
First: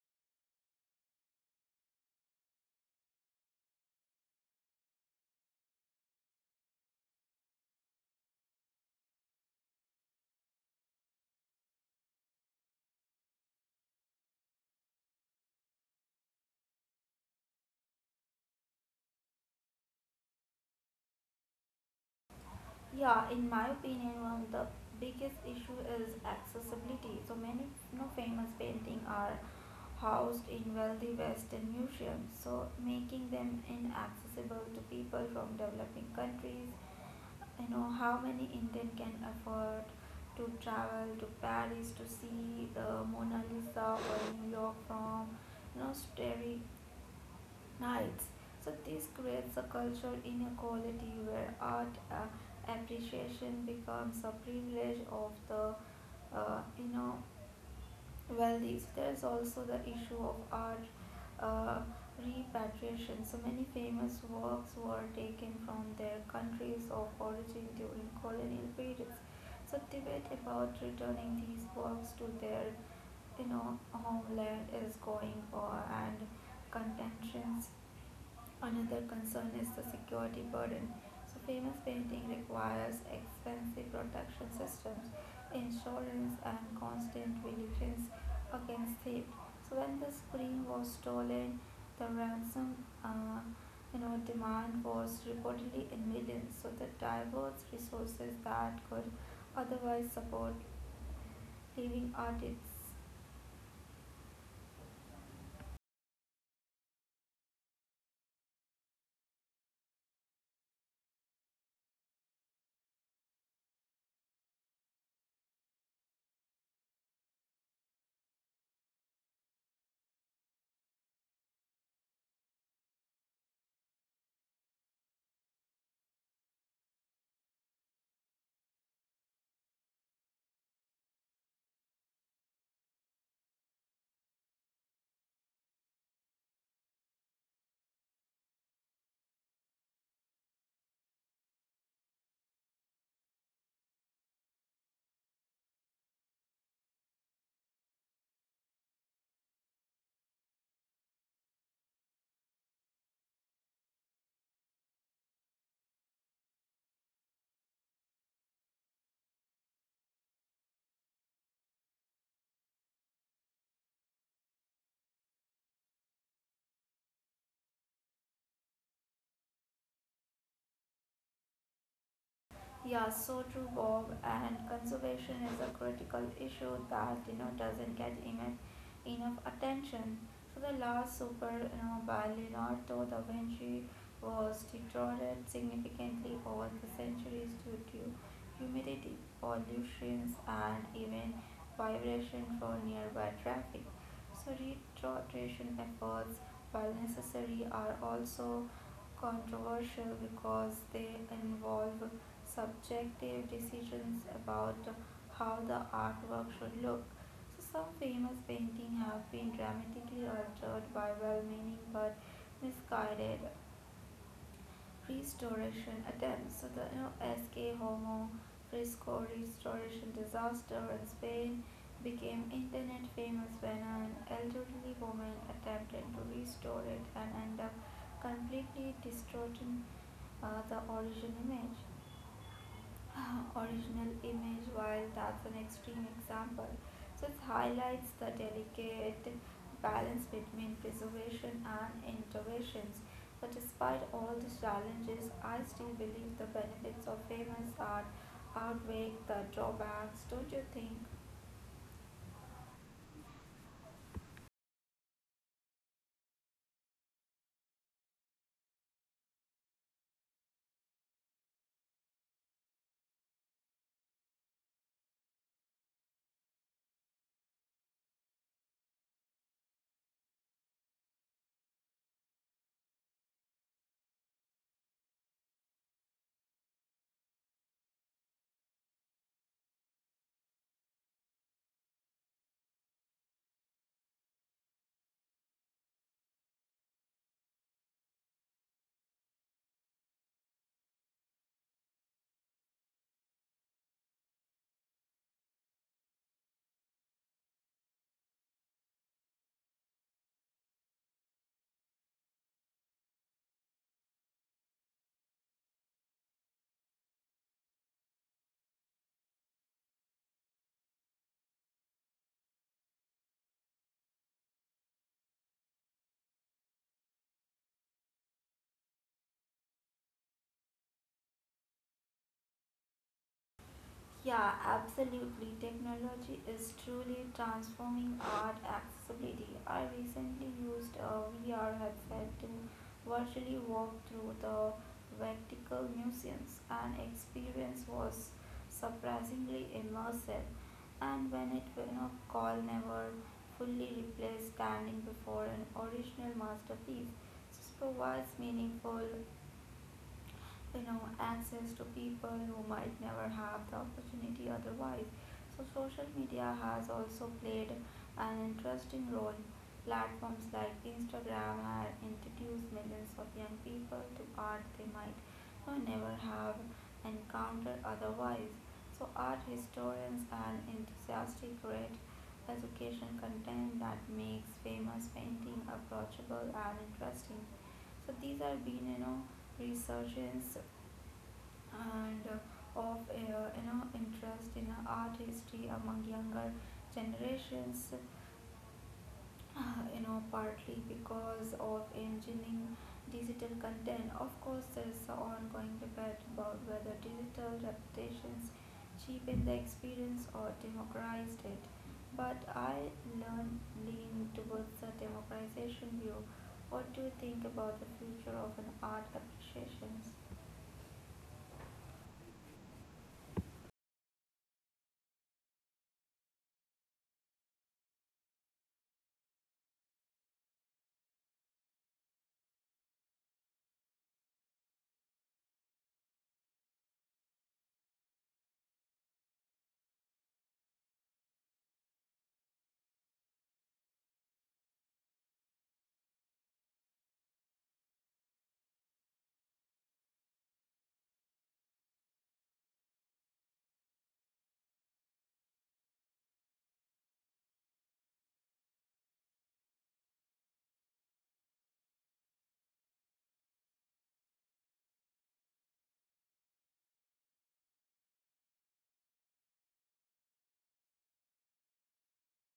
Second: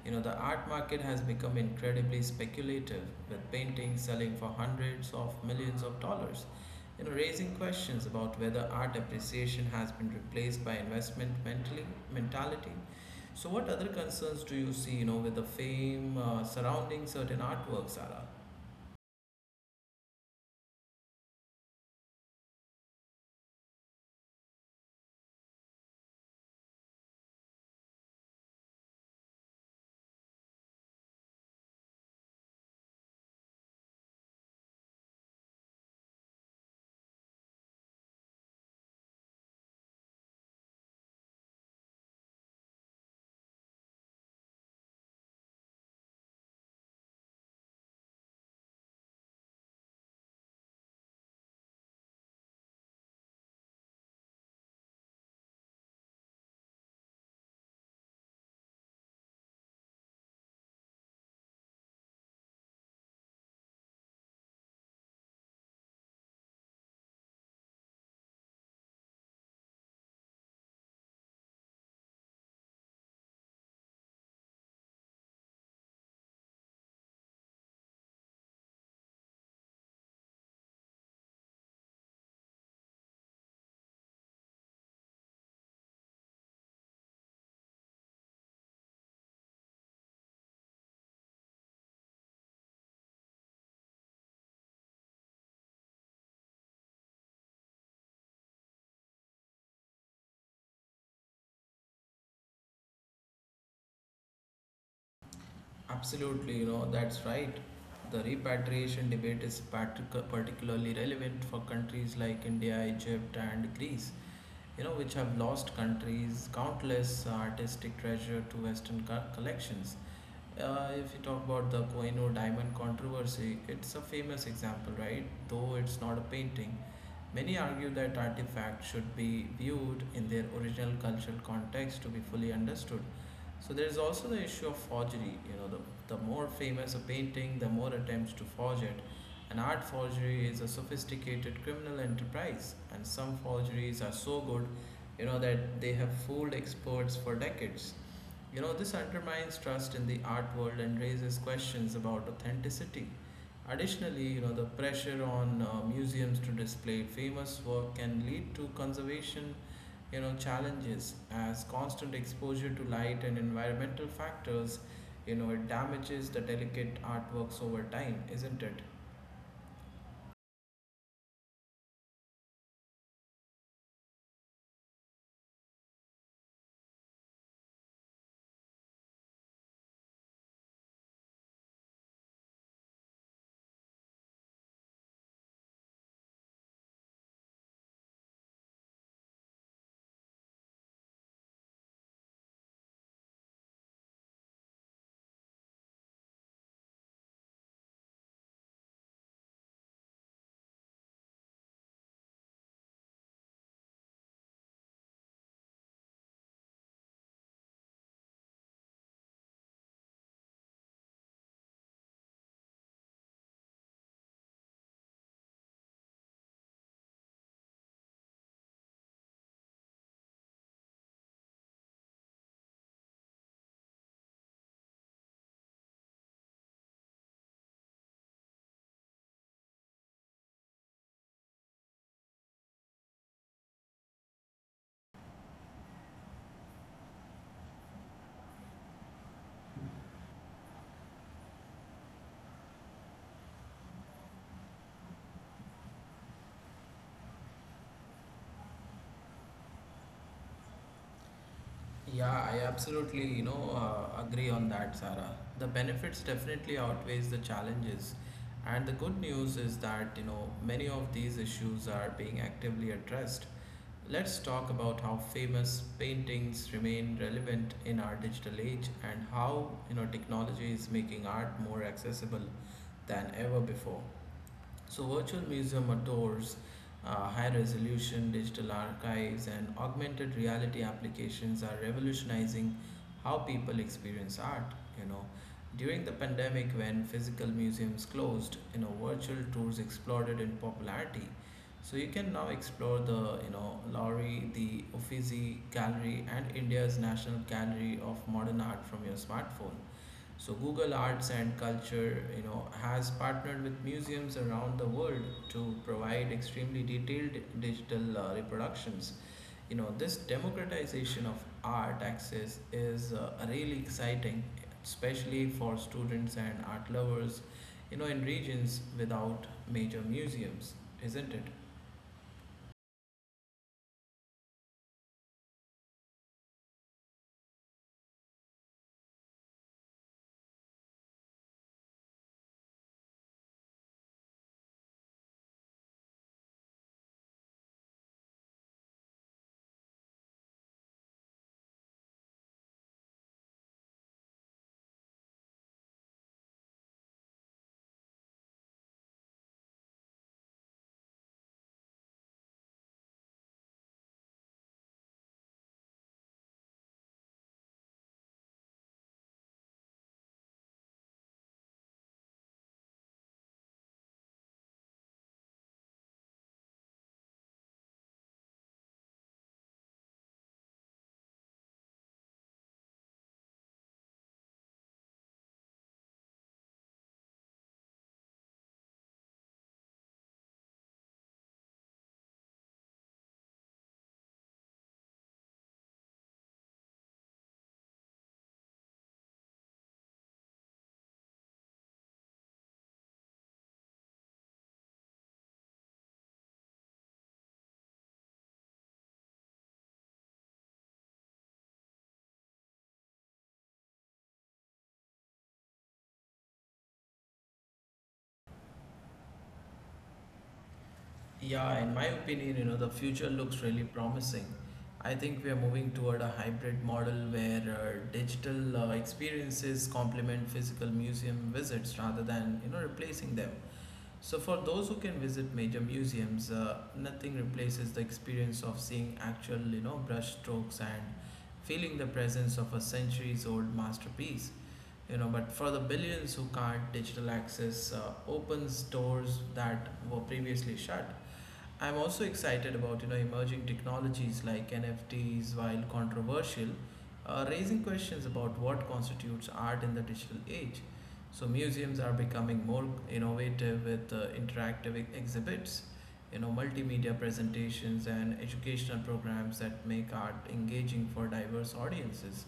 You know, the art market has become incredibly speculative, with paintings selling for hundreds of millions of dollars. You know, raising questions about whether art appreciation has been replaced by investment mentality. So, what other concerns do you see, you know, with the fame surrounding certain artworks, Sarah?
Yeah, in my opinion, one of the biggest issue is accessibility. So many famous painting are housed in wealthy Western museums, so making them inaccessible to people from developing countries. You know how many Indians can afford to travel to Paris to see the Mona Lisa or New York from starry nights. So this creates a cultural inequality where art appreciation becomes a privilege of the uh, you know well these there's also the issue of art uh, repatriation. So many famous works were taken from their countries of origin during colonial periods, so debate about returning these works to their homeland is going on and contentions. Another concern is the security burden. So famous painting requires expensive protection systems, insurance and constant vigilance against theft. So when the screen was stolen, the ransom uh, demand was reportedly in millions. So the diverse resources that could otherwise support living artists.
Absolutely, you know, that's right. The repatriation debate is particularly relevant for countries like India, Egypt, and Greece, you know, which have lost countries countless artistic treasure to Western collections. If you talk about the Koino diamond controversy, it's a famous example, right? Though it's not a painting. Many argue that artifacts should be viewed in their original cultural context to be fully understood. So there's also the issue of forgery. You know, the more famous a painting, the more attempts to forge it. And art forgery is a sophisticated criminal enterprise, and some forgeries are so good, you know, that they have fooled experts for decades. You know, this undermines trust in the art world and raises questions about authenticity. Additionally, you know, the pressure on museums to display famous work can lead to conservation, you know, challenges as constant exposure to light and environmental factors, you know, it damages the delicate artworks over time, isn't it?
Yeah, so true, Bob. And conservation is a critical issue that doesn't get enough attention. So the last super, by Leonardo da Vinci was deteriorated significantly over the centuries due to humidity, pollution, and even vibration from nearby traffic. So restoration efforts, while necessary, are also controversial because they involve subjective decisions about how the artwork should look. So some famous paintings have been dramatically altered by well-meaning but misguided restoration attempts. So the SK Homo Fresco restoration disaster in Spain became internet famous when an elderly woman attempted to restore it and ended up completely distorting the original image. [sighs] Original image, while that's an extreme example. So it highlights the delicate balance between preservation and interventions. But despite all the challenges, I still believe the benefits of famous art outweigh the drawbacks, don't you think?
Yeah, I absolutely, you know, agree on that, Sarah. The benefits definitely outweighs the challenges. And the good news is that, you know, many of these issues are being actively addressed. Let's talk about how famous paintings remain relevant in our digital age and how, you know, technology is making art more accessible than ever before. So, virtual museum adores high resolution digital archives and augmented reality applications are revolutionizing how people experience art. You know, during the pandemic, when physical museums closed, you know, virtual tours exploded in popularity. So you can now explore the, you know, Lowry, the Uffizi Gallery, and India's National Gallery of Modern Art from your smartphone. So Google Arts and Culture, you know, has partnered with museums around the world to provide extremely detailed digital reproductions. You know, this democratization of art access is really exciting, especially for students and art lovers, you know, in regions without major museums, isn't it?
Yeah, absolutely. Technology is truly transforming art accessibility. I recently used a VR headset to virtually walk through the Vatican museums, and experience was surprisingly immersive. And when it went up, call never fully replaced standing before an original masterpiece. This provides meaningful access to people who might never have the opportunity otherwise. So social media has also played an interesting role. Platforms like Instagram have introduced millions of young people to art they might you never have encountered otherwise. So art historians and enthusiasts create education content that makes famous painting approachable and interesting. So these are been resurgence and of interest in art history among younger generations, partly because of engineering digital content. Of course, there's an ongoing debate about whether digital reputations cheapen the experience or democratized it, but I learn lean towards the democratization view. What do you think about the future of an art appreciations?
Yeah, in my opinion, you know, the future looks really promising. I think we are moving toward a hybrid model where digital experiences complement physical museum visits rather than, you know, replacing them. So for those who can visit major museums, nothing replaces the experience of seeing actual, you know, brush strokes and feeling the presence of a centuries old masterpiece. You know, but for the billions who can't, digital access opens doors that were previously shut. I'm also excited about you know emerging technologies like NFTs, while controversial, raising questions about what constitutes art in the digital age. So museums are becoming more innovative with exhibits, you know, multimedia presentations and educational programs that make art engaging for diverse audiences.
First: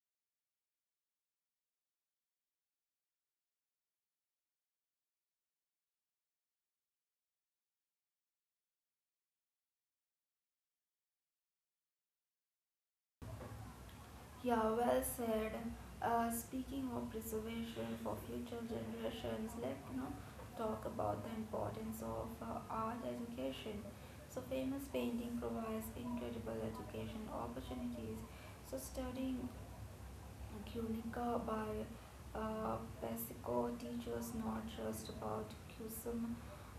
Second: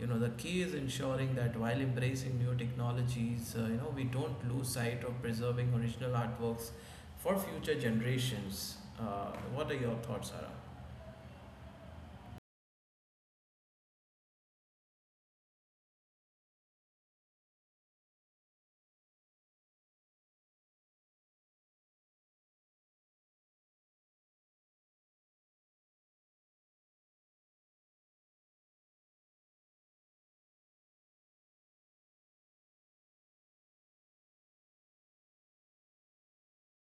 You know the key is ensuring that while embracing new technologies, you know we don't lose sight of preserving original artworks for future generations. What are your thoughts, Sarah?
Yeah, well said. Speaking of preservation for future generations, let's talk about the importance of art education. So famous painting provides incredible education opportunities. So studying Guernica by uh, Pesco teaches not just about Cusum,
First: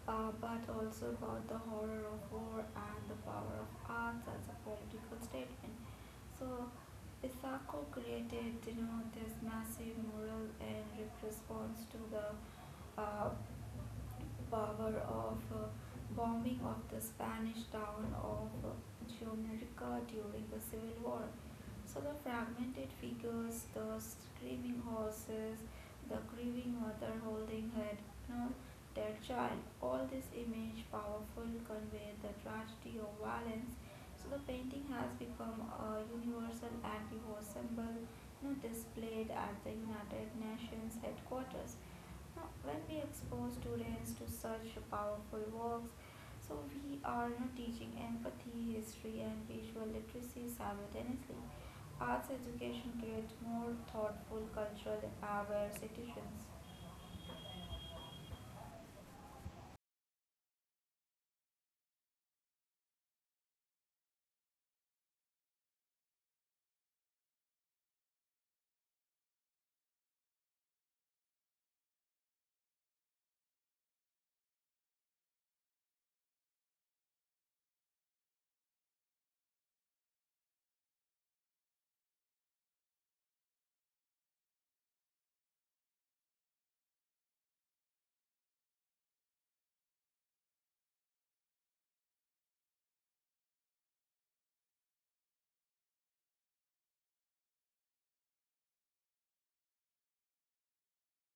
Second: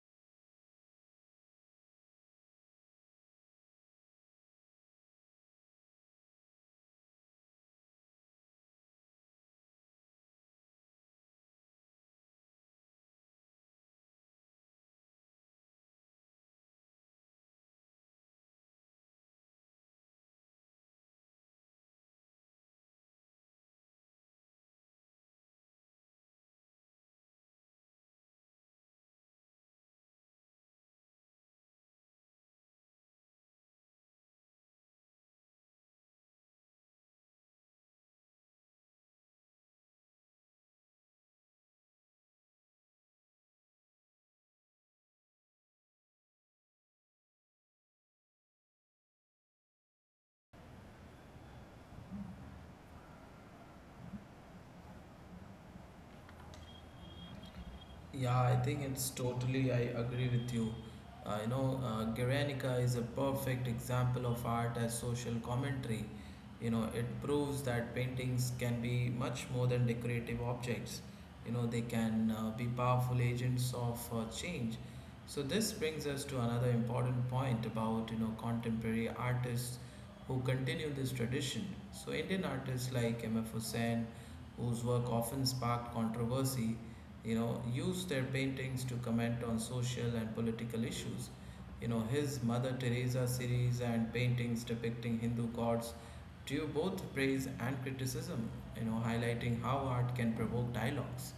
but also about the horror of war and the power of arts as a political statement. So Isako created, this massive mural in response to the uh, power of bombing of the Spanish town of Jamaica during the Civil War. So the fragmented figures, the screaming horses, the grieving mother holding her no, dead child, all this image powerful convey the tragedy of violence. So the painting has become a universal anti-war symbol, displayed at the United Nations headquarters. Now, when we expose students to such powerful works, so we are teaching empathy, history, and visual literacy simultaneously. Arts education creates more thoughtful, cultural, aware citizens.
Yeah, I think it's totally, I agree with you. You know, Guernica is a perfect example of art as social commentary. You know, it proves that paintings can be much more than decorative objects. You know, they can be powerful agents of change. So this brings us to another important point about, you know, contemporary artists who continue this tradition. So Indian artists like M.F. Hussain, whose work often sparked controversy, you know, used their paintings to comment on social and political issues. You know, his Mother Teresa series and paintings depicting Hindu gods drew both praise and criticism, you know, highlighting how art can provoke dialogues.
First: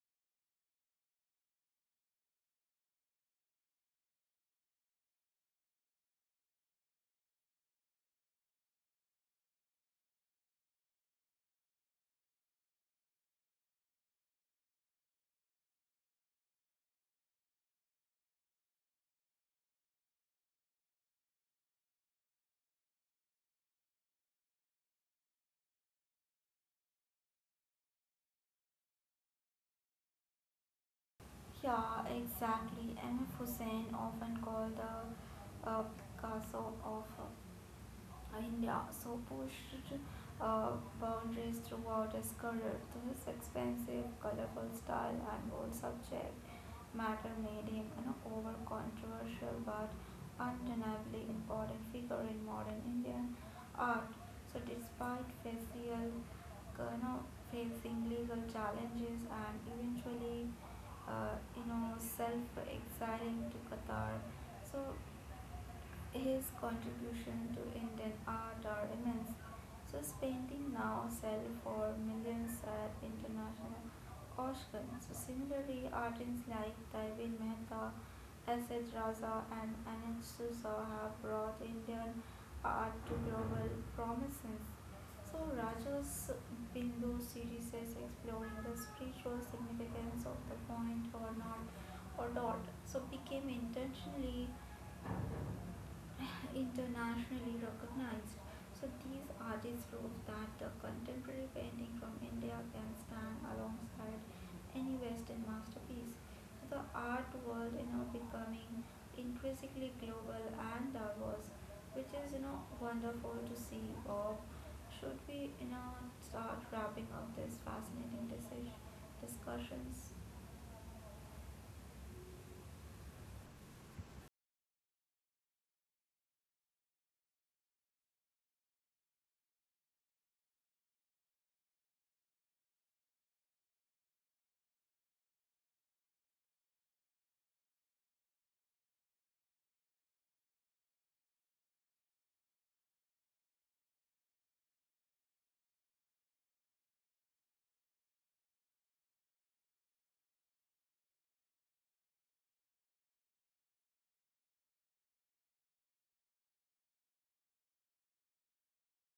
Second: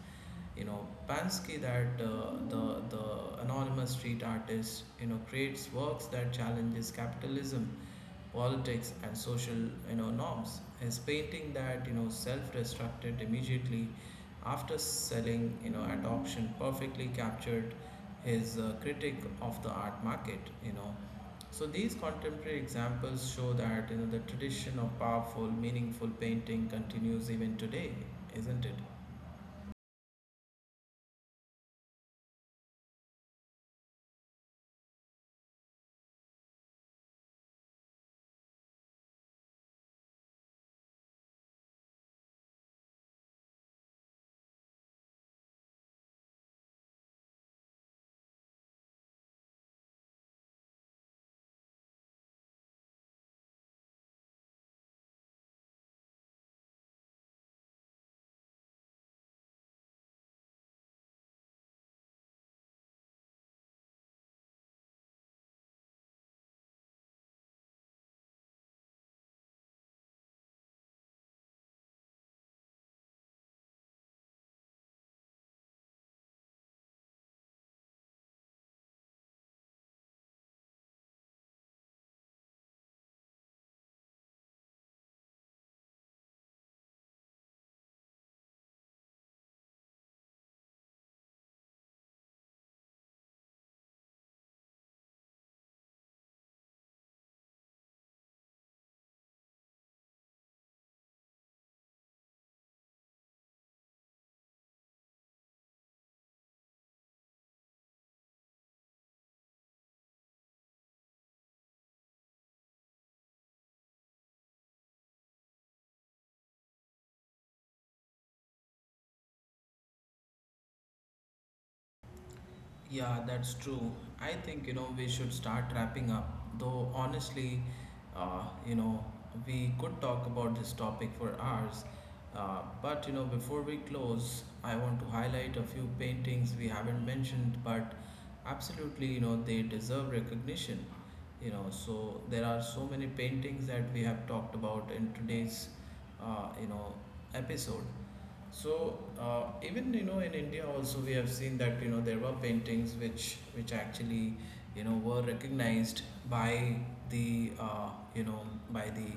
You know Pansky, that the anonymous street artist, you know creates works that challenges capitalism, politics, and social, you know, norms. His painting that you know self-destructed immediately after selling, you know, at auction perfectly captured his critic of the art market, you know. So these contemporary examples show that, you know, the tradition of powerful meaningful painting continues even today, isn't it?
Yeah, exactly. M.F. Hussain, often called the Picasso of India, so pushed uh, boundaries throughout his career. His expensive, colorful style and bold subject matter made him an over controversial but undeniably important figure in modern Indian art. So despite facial uh, you know facing legal challenges and eventually self exiling to Qatar, so his contribution to Indian art are immense. So his painting now sell for millions at international auctions. So similarly, artists like Daivin Mehta, S.H. Raza and Anand Sousa have brought Indian art to global prominence. So Raja's Bindu series is exploring the spiritual significance of the point or not or dot. So became intentionally internationally recognized. So these artists prove that the contemporary painting from India can stand alongside any Western masterpiece. So the art world, becoming increasingly global and diverse, which is wonderful to see. Or should we start wrapping up this fascinating discussions?
Yeah, that's true. I think, you know, we should start wrapping up. Though, honestly, you know, we could talk about this topic for hours. But, you know, before we close, I want to highlight a few paintings we haven't mentioned, but absolutely, you know, they deserve recognition. You know, so there are so many paintings that we have talked about in today's, you know, episode. So even you know in India also we have seen that you know there were paintings which actually you know were recognized by the you know by the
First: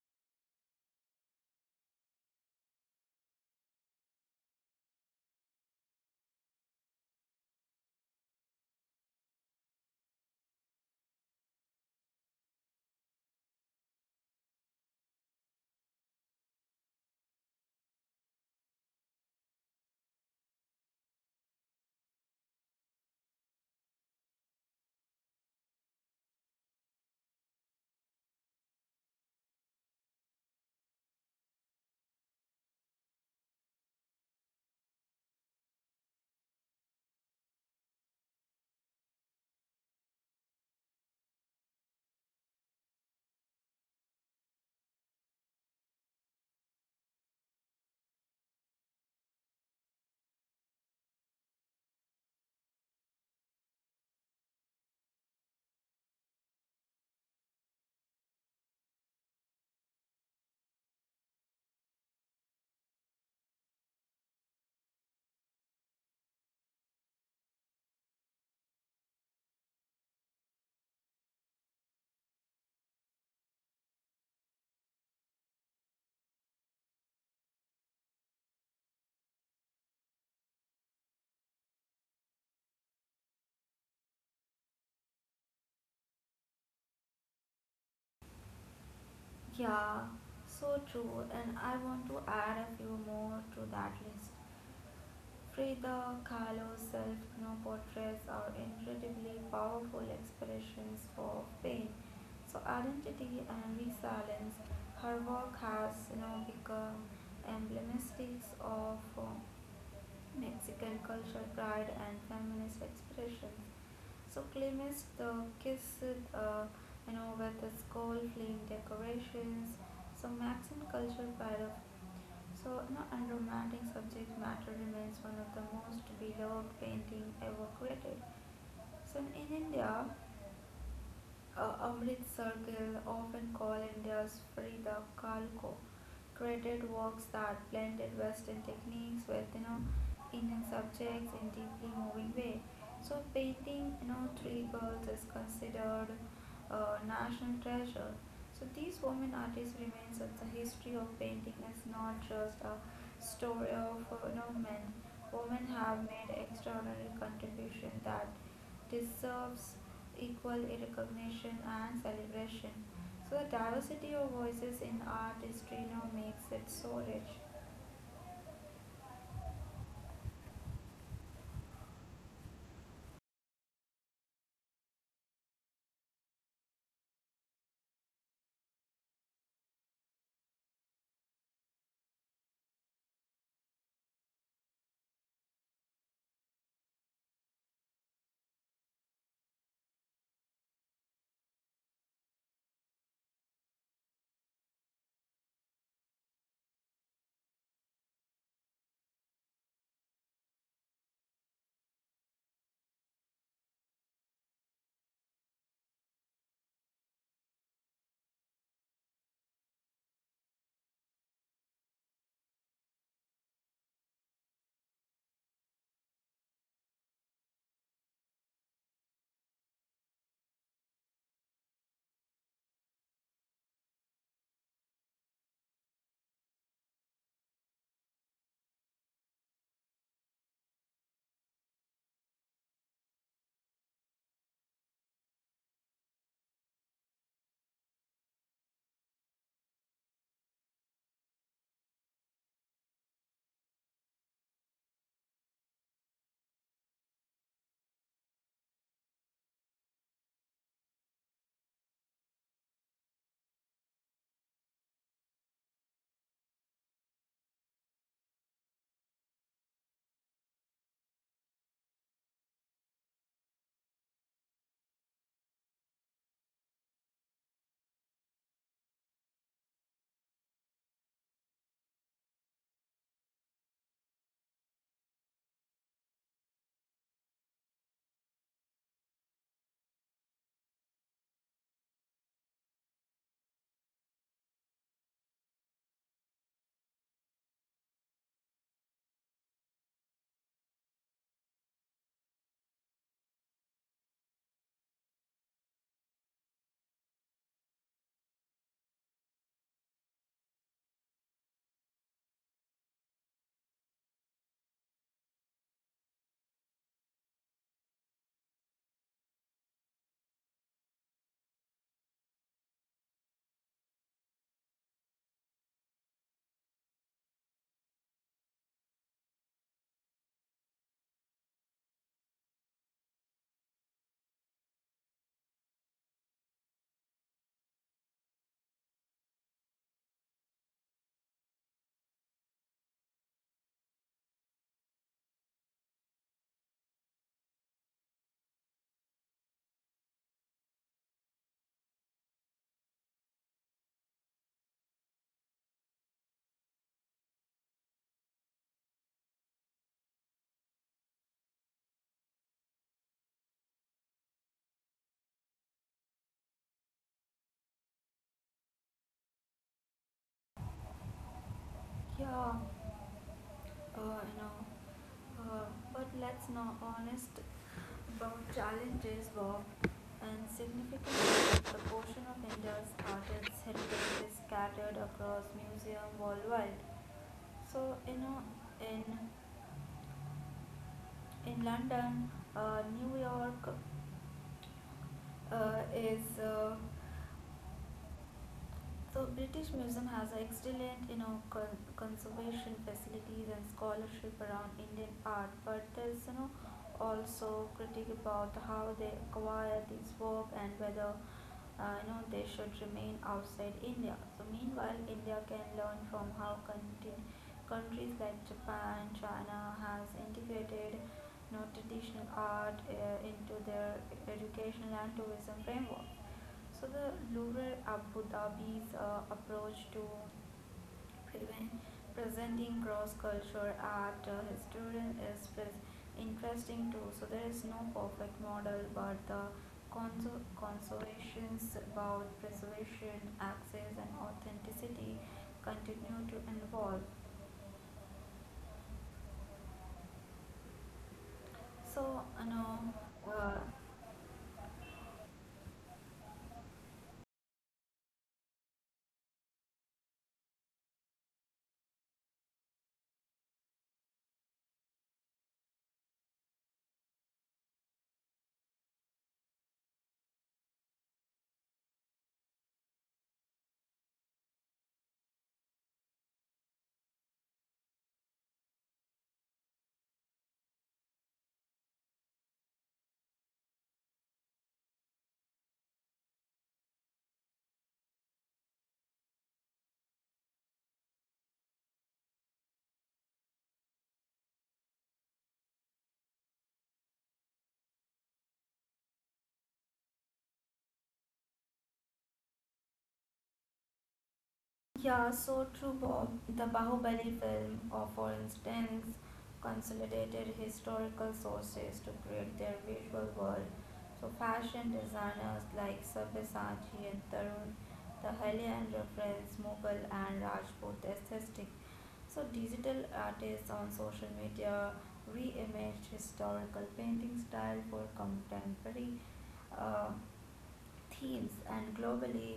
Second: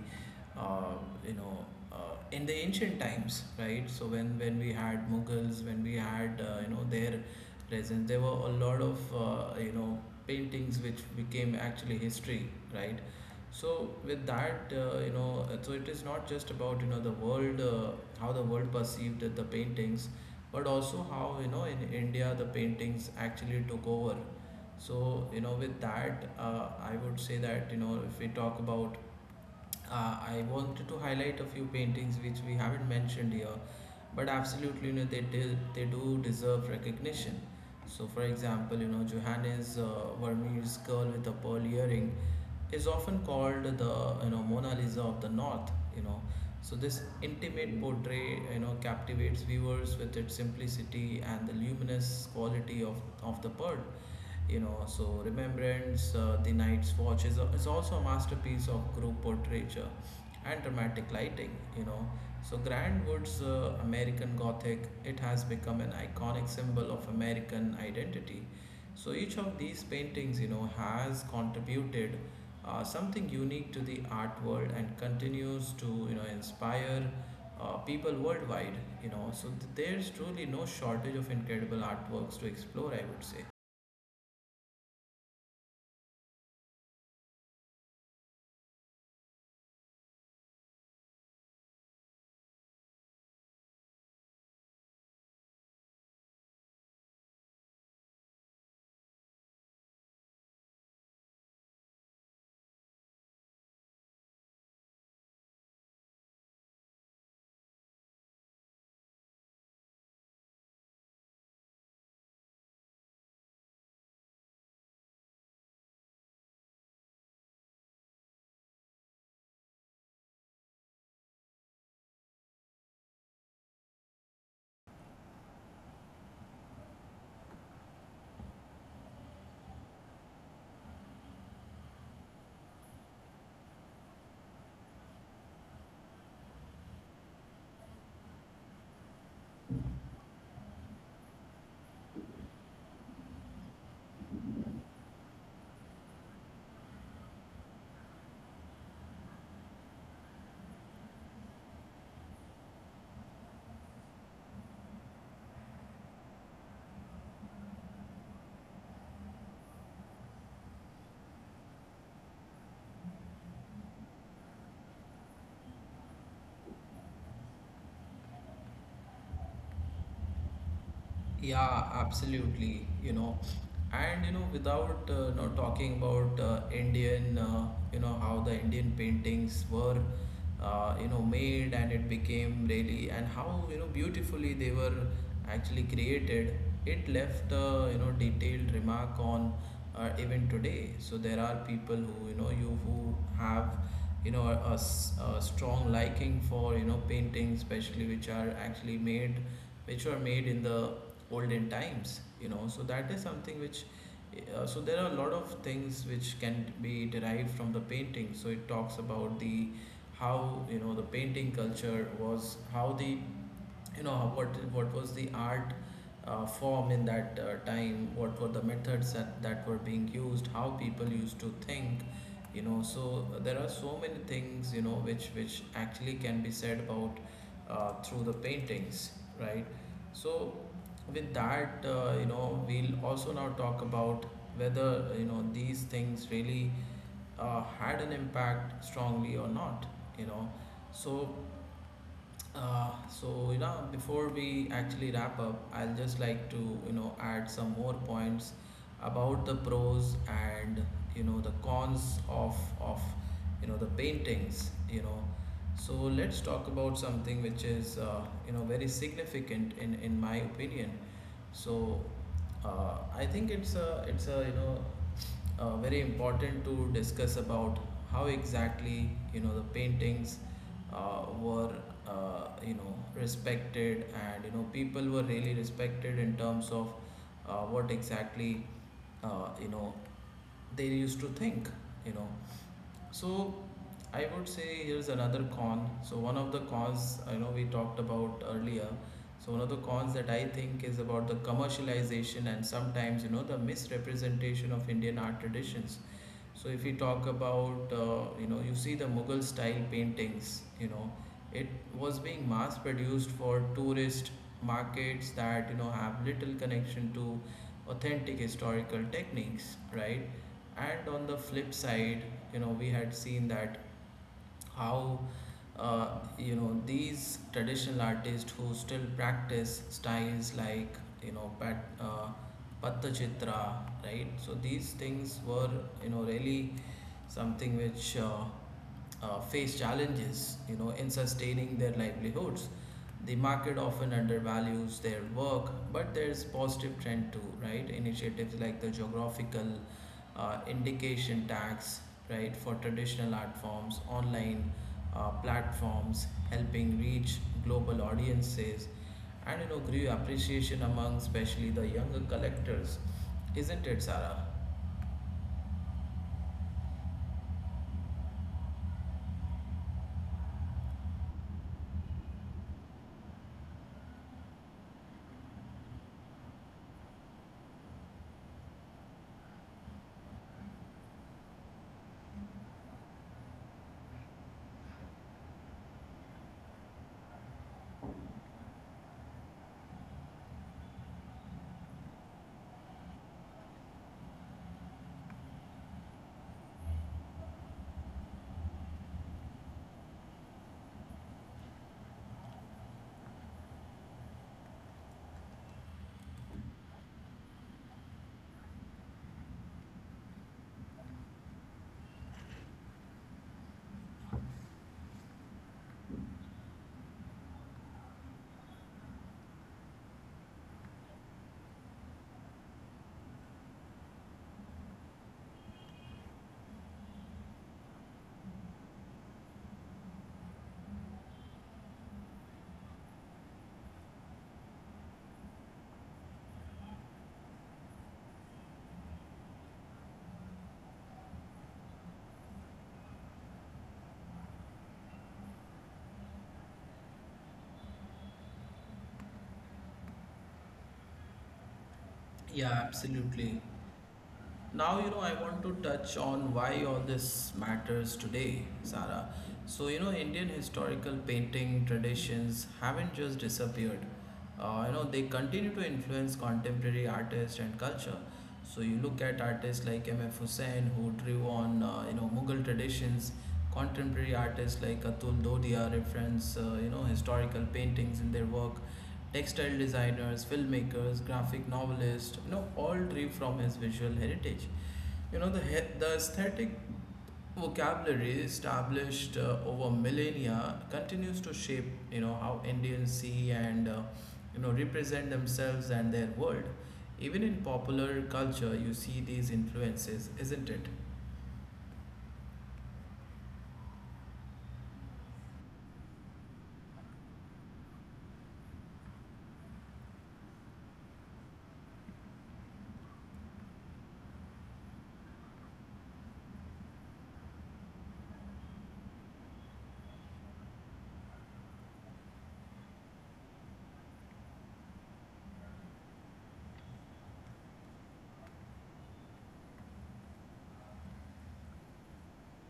you know uh, in the ancient times, right? So when we had Mughals, when we had you know their presence, there were a lot of you know paintings which became actually history, right? So with that you know so it is not just about you know the world, how the world perceived the paintings, but also how you know in India the paintings actually took over. So you know with that I would say that you know if we talk about I wanted to highlight a few paintings which we haven't mentioned here, but absolutely, you know, they do deserve recognition. So, for example, you know, Johannes Vermeer's Girl with a Pearl Earring is often called the, you know, Mona Lisa of the North, you know. So, this intimate portrait, you know, captivates viewers with its simplicity and the luminous quality of the pearl. You know so remembrance, the night's watch is, is also a masterpiece of group portraiture and dramatic lighting, you know. So Grand Wood's American Gothic, it has become an iconic symbol of American identity. So each of these paintings, you know, has contributed something unique to the art world and continues to, you know, inspire people worldwide. You know so there's truly no shortage of incredible artworks to explore, I would say.
Yeah, so true. And I want to add a few more to that list. Frida Kahlo's self portraits are incredibly powerful expressions of pain, so identity and resilience. Her work has now become emblematic of Mexican cultural pride and feminist expressions. So Clemens the kiss, uh, with the skull flame decorations. So Mexican cultural pride of so no unromantic subject matter remains one of the most beloved paintings ever created. So in India, Amrit Circle, often called India's Frida Kahlo, created works that blended Western techniques with Indian subjects in deeply moving way. So painting, three girls is considered a national treasure. So these women artists remains that the history of painting is not just a story of men. Women have made extraordinary contribution that deserves equal recognition and celebration. So the diversity of voices in art history now makes it so rich.
Yeah, absolutely. Without not talking about Indian, how the Indian paintings were made and it became really and how beautifully they were actually created. It left a detailed remark on even today. So there are people who you know you who have a strong liking for paintings, especially which are actually made, which were made in the olden times, so that is something which so there are a lot of things which can be derived from the painting. So it talks about the how the painting culture was, how the what was the art form in that time, what were the methods that were being used, how people used to think, So there are so many things which actually can be said about through the paintings, right? So with that, we'll also now talk about whether these things really had an impact strongly or not, you know so before we actually wrap up, I'll just like to add some more points about the pros and the cons of the paintings, so let's talk about something which is very significant in my opinion. So I think it's a very important to discuss about how exactly the paintings were respected and people were really respected in terms of what exactly uh, you know they used to think, you know so I would say here's another con. So one of the cons I know we talked about earlier. So one of the cons that I think is about the commercialization and sometimes the misrepresentation of Indian art traditions. So if we talk about, you see the Mughal style paintings, it was being mass produced for tourist markets that, have little connection to authentic historical techniques, right? And on the flip side, we had seen that how these traditional artists who still practice styles like patachitra, right? So these things were really something which face challenges in sustaining their livelihoods. The market often undervalues their work, but there's positive trend too, right? Initiatives like the geographical indication tax, right, for traditional art forms, online platforms helping reach global audiences, and grew appreciation among especially the younger collectors, isn't it, Sarah?
Yeah, uh, you know, uh, but let's now honest about challenges, Bob, and significant proportion of India's artists' heritage is scattered across museum worldwide. So in in London, New York, is so British Museum has excellent, conservation facilities and scholarship around Indian art, but there's also critique about how they acquire these work and whether they should remain outside India. So meanwhile, India can learn from how countries like Japan, China has integrated traditional art into their educational and tourism framework. So the rural Abu Dhabi's approach to Prevent. Presenting cross-cultural art historian is interesting too. So there is no perfect model, but the conservations about preservation, access, and authenticity continue to evolve. So
Yeah, absolutely.
uh,
Now, I want to touch on why all this matters today, Sarah. So, Indian historical painting traditions haven't just disappeared. They continue to influence contemporary artists and culture. So, you look at artists like M.F. Hussain, who drew on, Mughal traditions. Contemporary artists like Atul Dodia reference, historical paintings in their work. Textile designers, filmmakers, graphic novelists, all drew from his visual heritage. The aesthetic vocabulary established over millennia continues to shape, how Indians see and, represent themselves and their world. Even in popular culture, you see these influences, isn't it?
Yeah, so true, Bob. The Bahubali film, or for instance, consolidated historical sources to create their visual world. So fashion designers like Sabyasachi and Tarun Tahalian reference Mughal and Rajput aesthetic. So digital artists on social media re imaged historical painting style for contemporary. Uh, Themes and globally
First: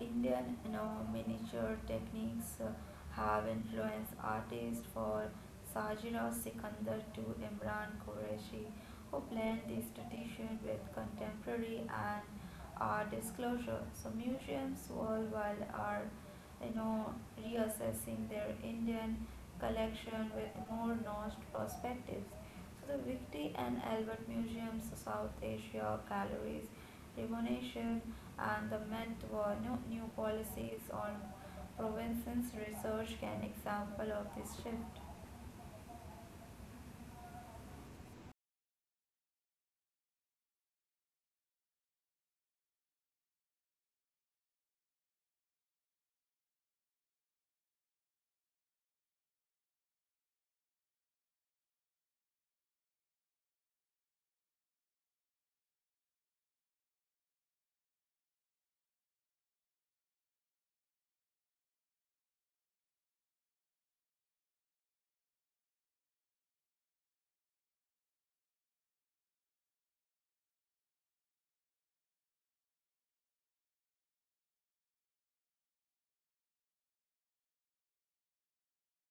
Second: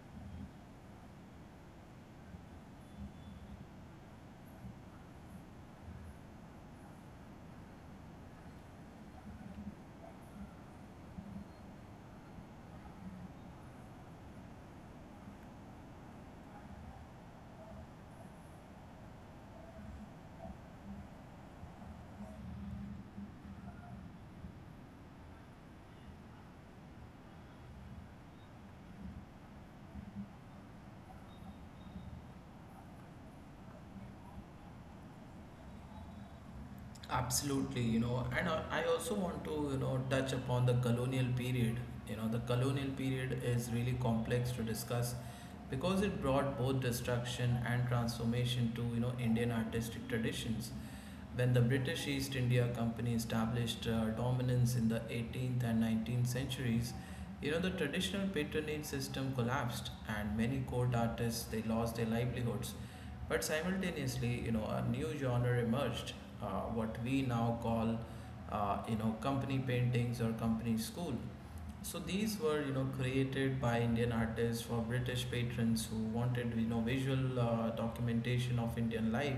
Indian, miniature techniques have influenced artists for Sajira Sikandar to Imran Qureshi who blend this tradition with contemporary and art disclosure. So museums worldwide are you know reassessing their Indian collection with more nuanced perspectives. So the Victory and Albert Museums, South Asia galleries Remuneration and the meant were new policies on provinces research can example of this shift.
Absolutely, and I also want to, touch upon the colonial period. The colonial period is really complex to discuss because it brought both destruction and transformation to, Indian artistic traditions. When the British East India Company established dominance in the 18th and 19th centuries, the traditional patronage system collapsed and many court artists they lost their livelihoods. But simultaneously, a new genre emerged, what we now call, company paintings or company school. So these were, created by Indian artists for British patrons who wanted, visual documentation of Indian life,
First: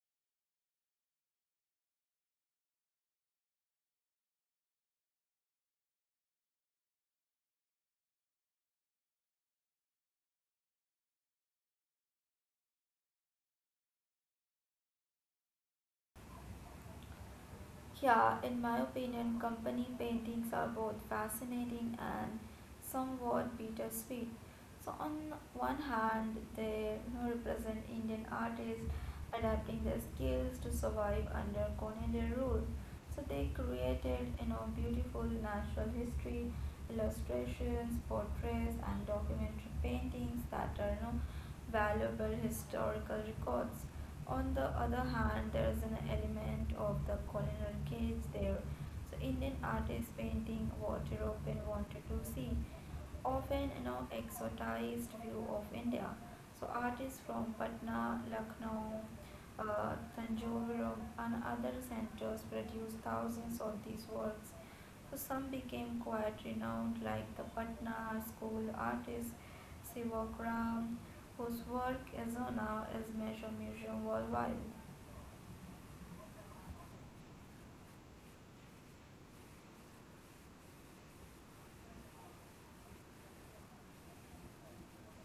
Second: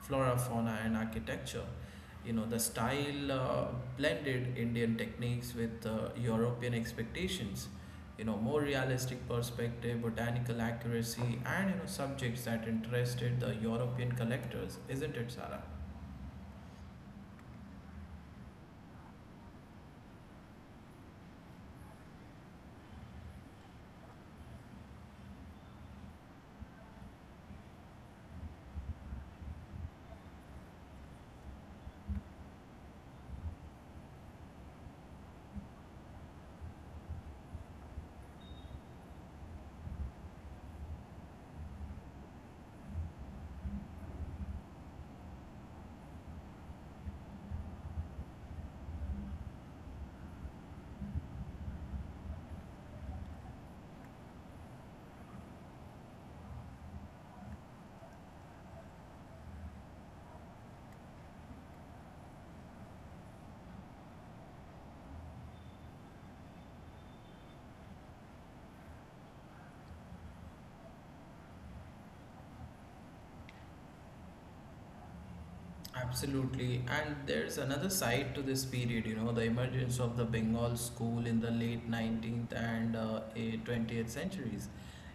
flora, fauna, and architecture. The style blended Indian techniques with European expectations. More realistic perspective, botanical accuracy, and subjects that interested the European collectors, isn't it, Sarah?
Yeah, in my opinion, company paintings are both fascinating and somewhat bittersweet. So on one hand, they represent Indian artists adapting their skills to survive under colonial rule. So they created beautiful natural history illustrations, portraits, and documentary paintings that are valuable historical records. On the other hand, there is an element of the colonial gaze there. So Indian artists painting what European wanted to see, often exoticized view of India. So artists from Patna, Lucknow, Tanjore and other centers produced thousands of these works. So some became quite renowned like the Patna school artist Sivakram whose work is now is major museum worldwide.
Absolutely. And there's another side to this period, the emergence of the Bengal school in the late 19th and 20th centuries.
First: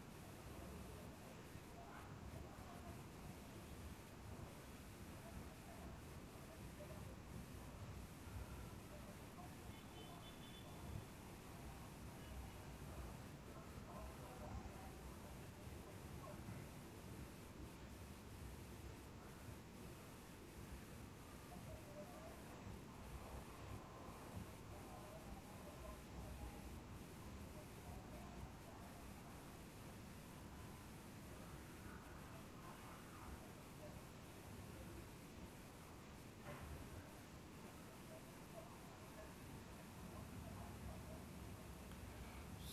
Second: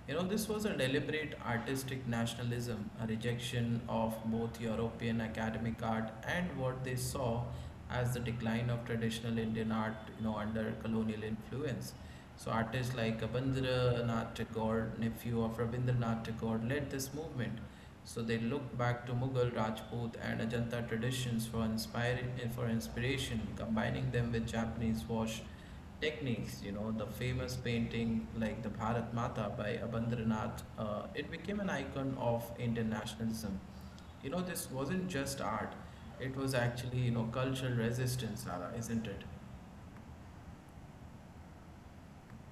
This was a deliberate artistic nationalism, a rejection of both European academic art and what they saw as the decline of traditional Indian art, under colonial influence. So artists like Rabindranath Tagore, nephew of Rabindranath Tagore, led this movement. So they looked back to Mughal, Rajput, and Ajanta traditions for inspiring for inspiration, combining them with Japanese wash techniques. The famous painting like the Bharat Mata by Abindranath, it became an icon of internationalism. This wasn't just art, it was actually cultural resistance, Nara, isn't it?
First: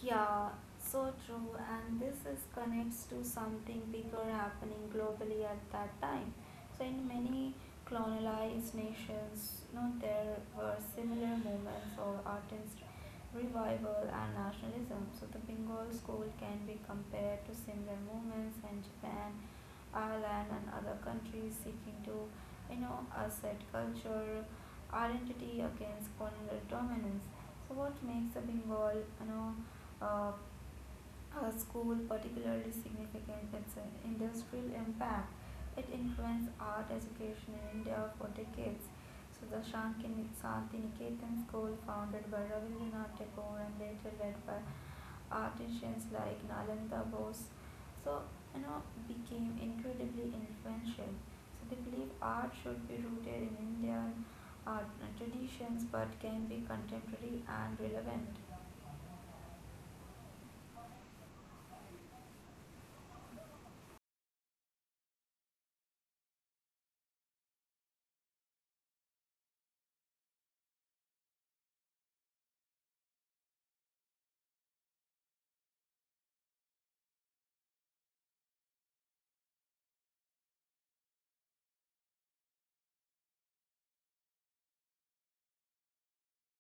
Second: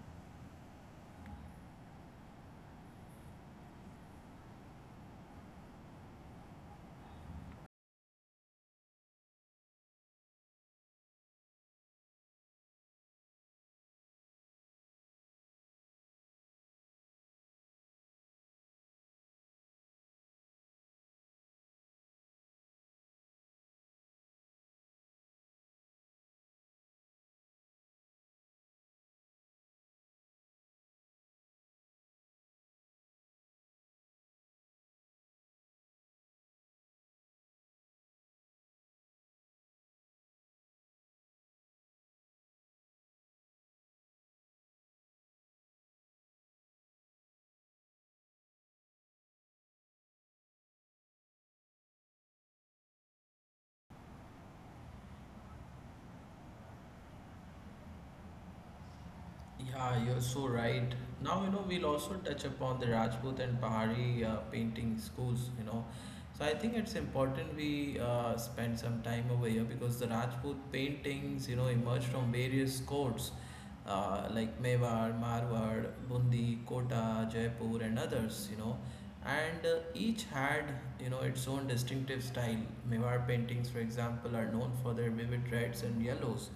Yeah, so true. And this is connects to something bigger happening globally at that time. So in many colonized nations, there were similar movements for artist revival and nationalism. So the Bengal school can be compared to similar movements in Japan, Ireland and other countries seeking to, assert culture, identity against colonial dominance. So what makes the Bengal, uh, a school particularly significant? It's an industrial impact. It influenced art education in India for decades. So the Shantiniketan school founded by Rabindranath Tagore and later led by artisans like Nalanda Bose, so you know became incredibly influential. So they believe art should be rooted in Indian art traditions but can be contemporary and relevant.
Yeah, you're so right. Now, we'll also touch upon the Rajput and Pahari painting schools, So I think it's important we spend some time over here because the Rajput paintings, emerged from various courts like Mewar, Marwar, Bundi, Kota, Jaipur, and others, And each had, its own distinctive style. Mewar paintings, for example, are known for their vivid reds and yellows,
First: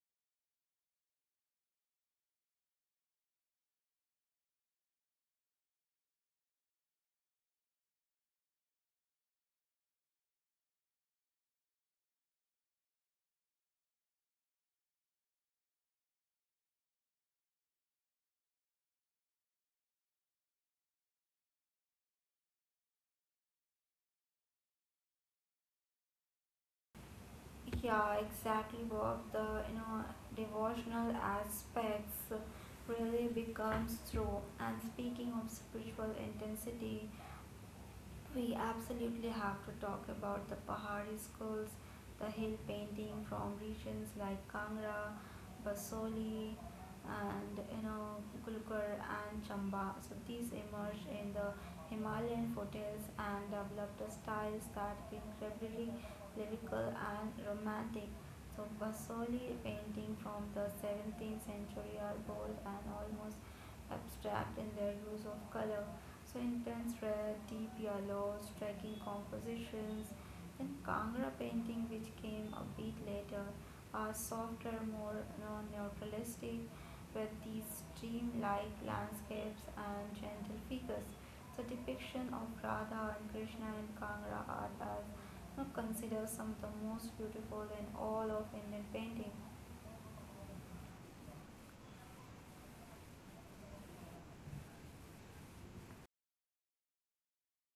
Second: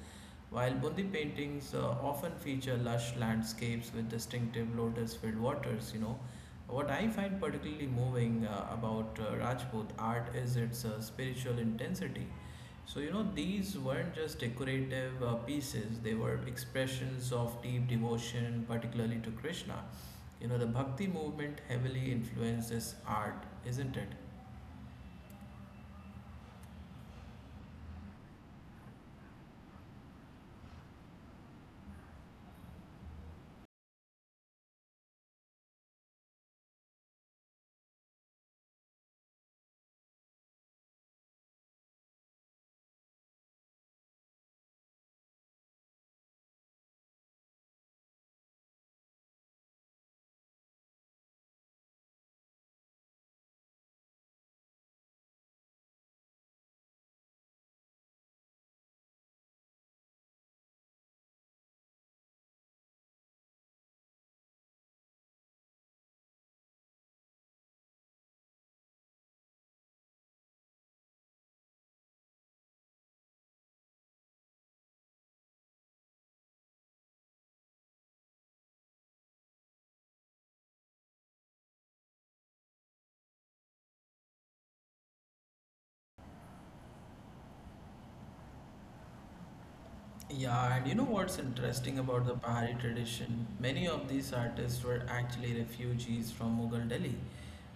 while Bundi paintings often feature lush landscapes with distinctive lotus-filled waters, what I find particularly moving about Rajput art is its spiritual intensity. So, these weren't just decorative pieces, they were expressions of deep devotion, particularly to Krishna. The bhakti movement heavily influenced this art, isn't it?
Yeah, exactly, Bob. The devotional aspects really becomes true. And speaking of spiritual intensity, we absolutely have to talk about the Pahari schools, the hill painting from regions like Kangra, Basoli, and Gulkar and Chamba. So these emerged in the Himalayan foothills and developed styles that were incredibly lyrical and romantic. So Basoli painting from the 17th century are bold and almost abstract in their use of color. So intense red, deep yellows, striking compositions. Then Kangra painting, which came a bit later, are softer, more non-neutralistic, with these stream-like landscapes and gentle figures. The depiction of Radha and Krishna in Kangra art as, considered some of the most beautiful in all of Indian painting.
Yeah, and what's interesting about the Pahari tradition? Many of these artists were actually refugees from Mughal Delhi.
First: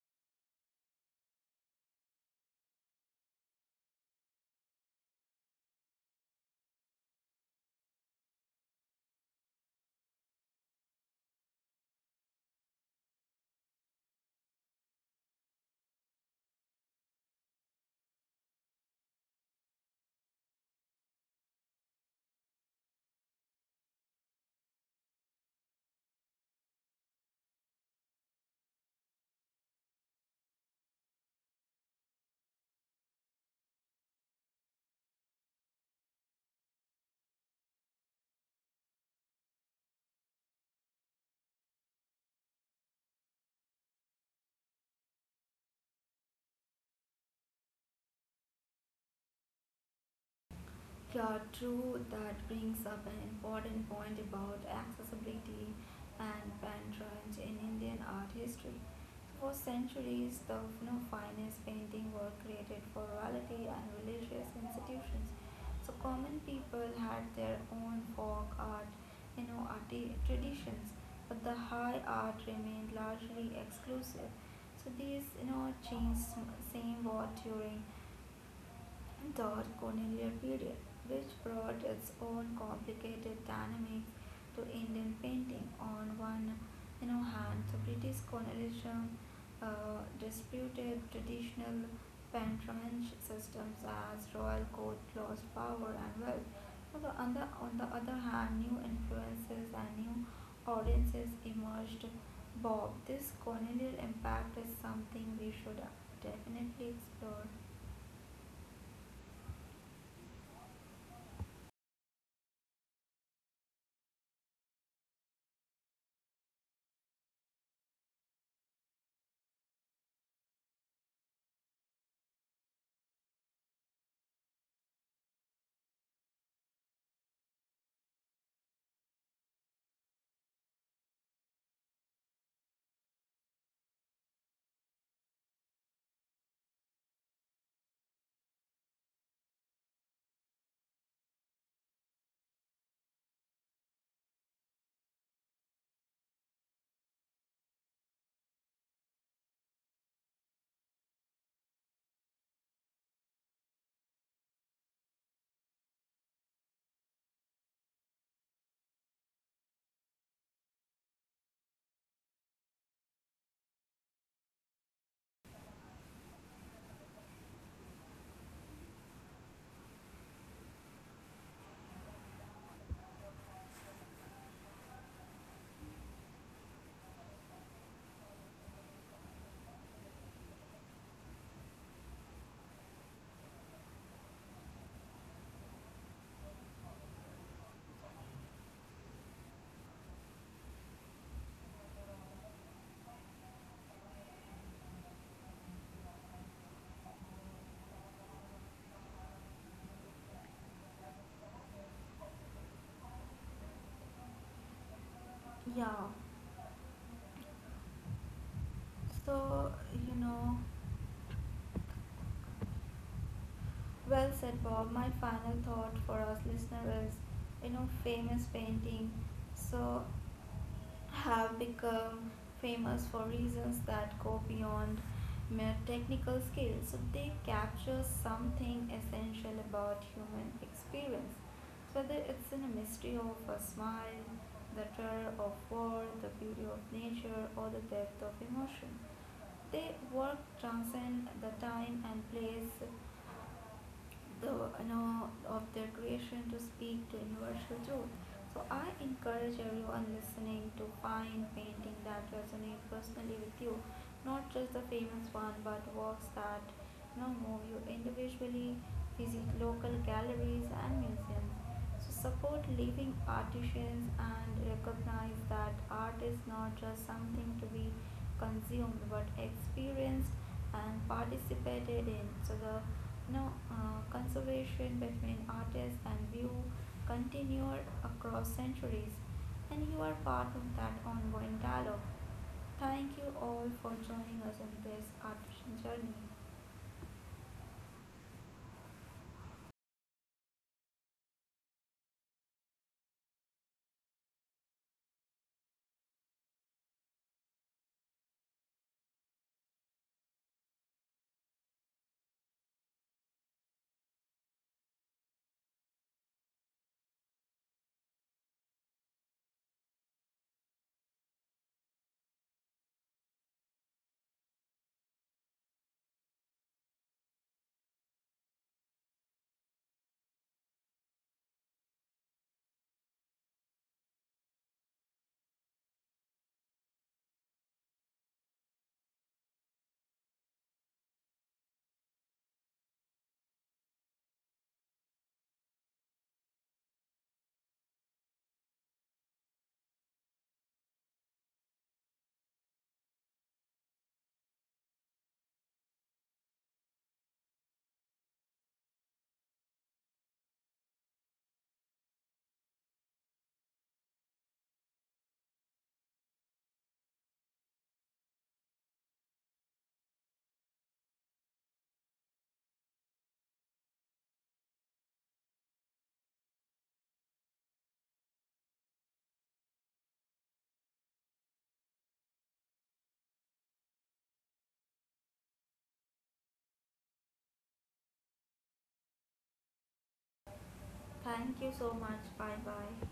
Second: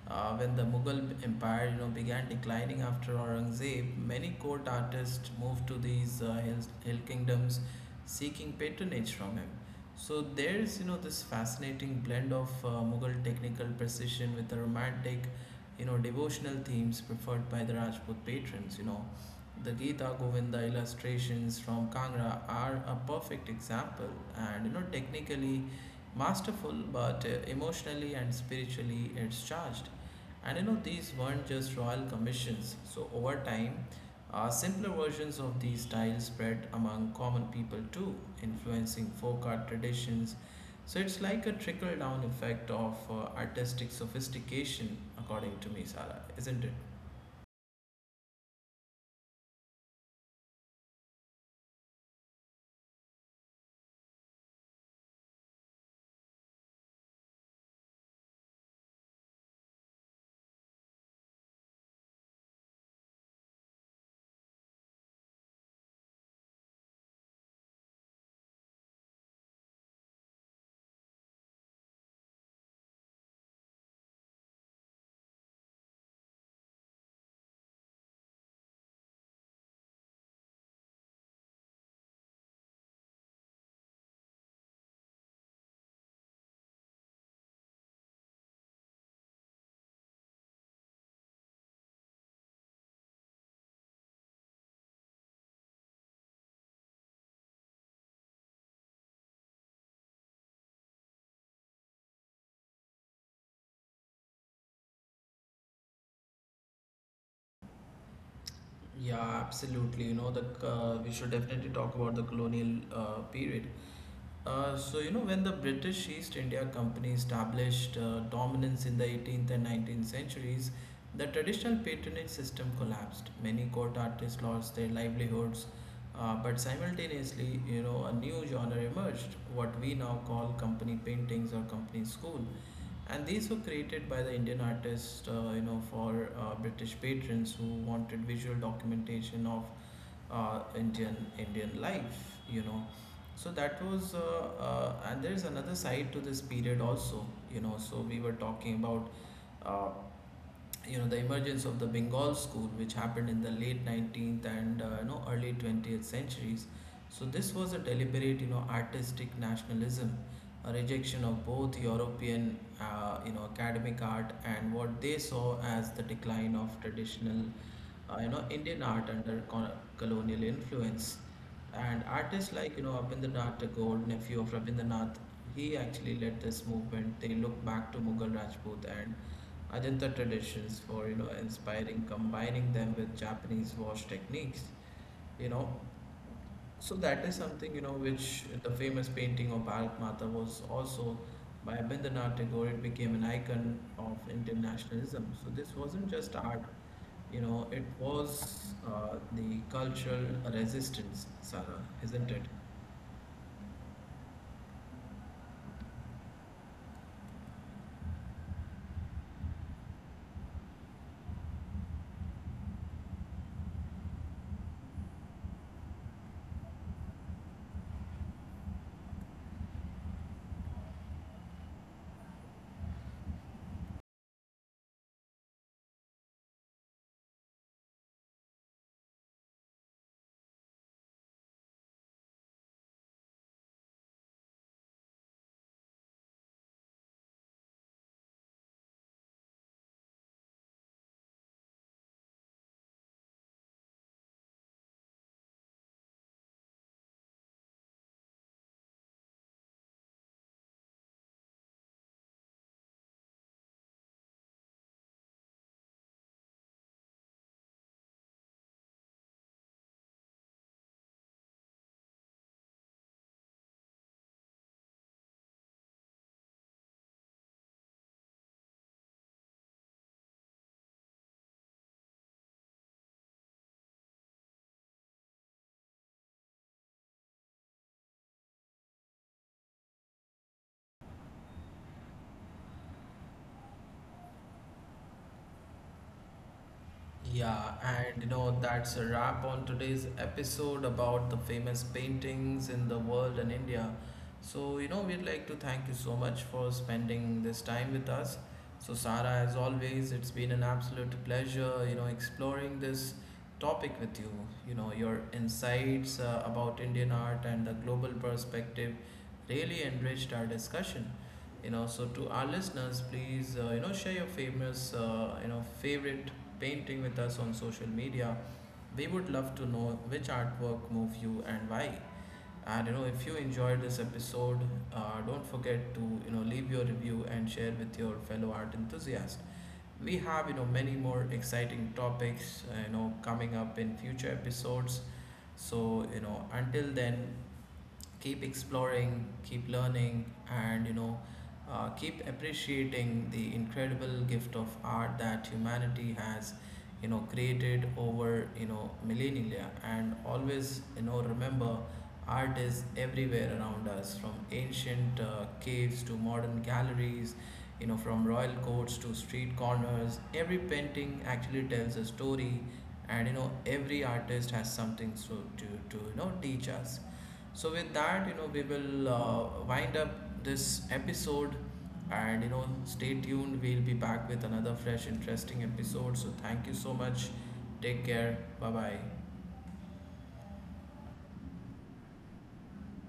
When the Mughal Empire, began declining after Aurangzeb, many court artists moved to these hill kingdoms, seeking patronage from him. So there's, this fascinating blend of Mughal technical precision with the romantic, devotional themes preferred by the Rajput patrons. The Gita Govinda illustrations from Kangra are a perfect example, and technically masterful, but emotionally and spiritually it's charged. And these weren't just royal commissions. So over time, simpler versions of these styles spread among common people too, influencing folk art traditions. So it's like a trickle down effect of artistic sophistication according to me, Sara, isn't it?
Yeah, true. That brings up an important point about accessibility and patronage in Indian art history. For centuries, the finest painting were created for royalty and religious institutions. So common people had their own folk art, traditions, but the high art remained largely exclusive. So these, changed same what during the colonial period, which brought its own complicated dynamics to Indian painting. On one hand, the British colonialism disputed traditional patronage systems as royal court lost power and wealth. On the other hand, new influences and new audiences emerged. Bob, this colonial impact is something we should definitely explore.
Yeah, absolutely. You know, the we should definitely talk about the colonial period. When the British East India Company established dominance in the 18th and 19th centuries, the traditional patronage system collapsed. Many court artists lost their livelihoods, but simultaneously, a new genre emerged, what we now call company paintings or company school, and these were created by the Indian artists, for British patrons who wanted visual documentation of Indian life, So that was, and there's another side to this period also, So we were talking about, uh, the emergence of the Bengal school, which happened in the late 19th and early 20th centuries. So this was a deliberate, artistic nationalism, a rejection of both European, academic art and what they saw as the decline of traditional, Indian art under colonial influence. And artists like, Abhindranath Tagore, nephew of Rabindranath, he actually led this movement. They look back to Mughal Rajput and Ajanta traditions for, inspiring, combining them with Japanese wash techniques, you know. So that is something, which the famous painting of Bharat Mata was also by Abhindranath Tagore. It became an icon of Indian nationalism. So this wasn't just art, it was the cultural resistance, Sarah, isn't it?
Yeah, so, well said, Bob. My final thought for us listeners is, famous painting. So have become famous for reasons that go beyond mere technical skills. So they capture something essential about human experience. So whether it's in a mystery of a smile, the terror of war, the beauty of nature, or the depth of emotion. They work transcend the time and place, the of their creation to speak to universal truth. So I encourage everyone listening to find painting that resonate personally with you, not just the famous one, but works that move you individually. Visit local galleries and museums so support living artisans and recognize that art is not just something to be consumed but experienced and participated in. So the conservation between artists and view continued across centuries, and you are part of that ongoing dialogue. Thank you all for joining us in this artisan journey.
Yeah, and that's a wrap on today's episode about the famous paintings in the world and India. So, we'd like to thank you so much for spending this time with us. So, Sarah, as always, it's been an absolute pleasure, exploring this topic with you. Your insights about Indian art and the global perspective really enriched our discussion. So to our listeners, please share your famous favorite painting with us on social media. We would love to know which artwork moved you and why. And if you enjoyed this episode, don't forget to leave your review and share with your fellow art enthusiasts. We have many more exciting topics coming up in future episodes. So until then, keep exploring, keep learning, and keep appreciating the incredible gift of art that humanity has, created over millennia. And always, remember, art is everywhere around us, from ancient caves to modern galleries. From royal courts to street corners, every painting actually tells a story, and every artist has something to teach us. So with that, we will wind up this episode, and stay tuned. We'll be back with another fresh interesting episode. So thank you so much. Take care. Bye-bye.
Thank you so much. Bye bye.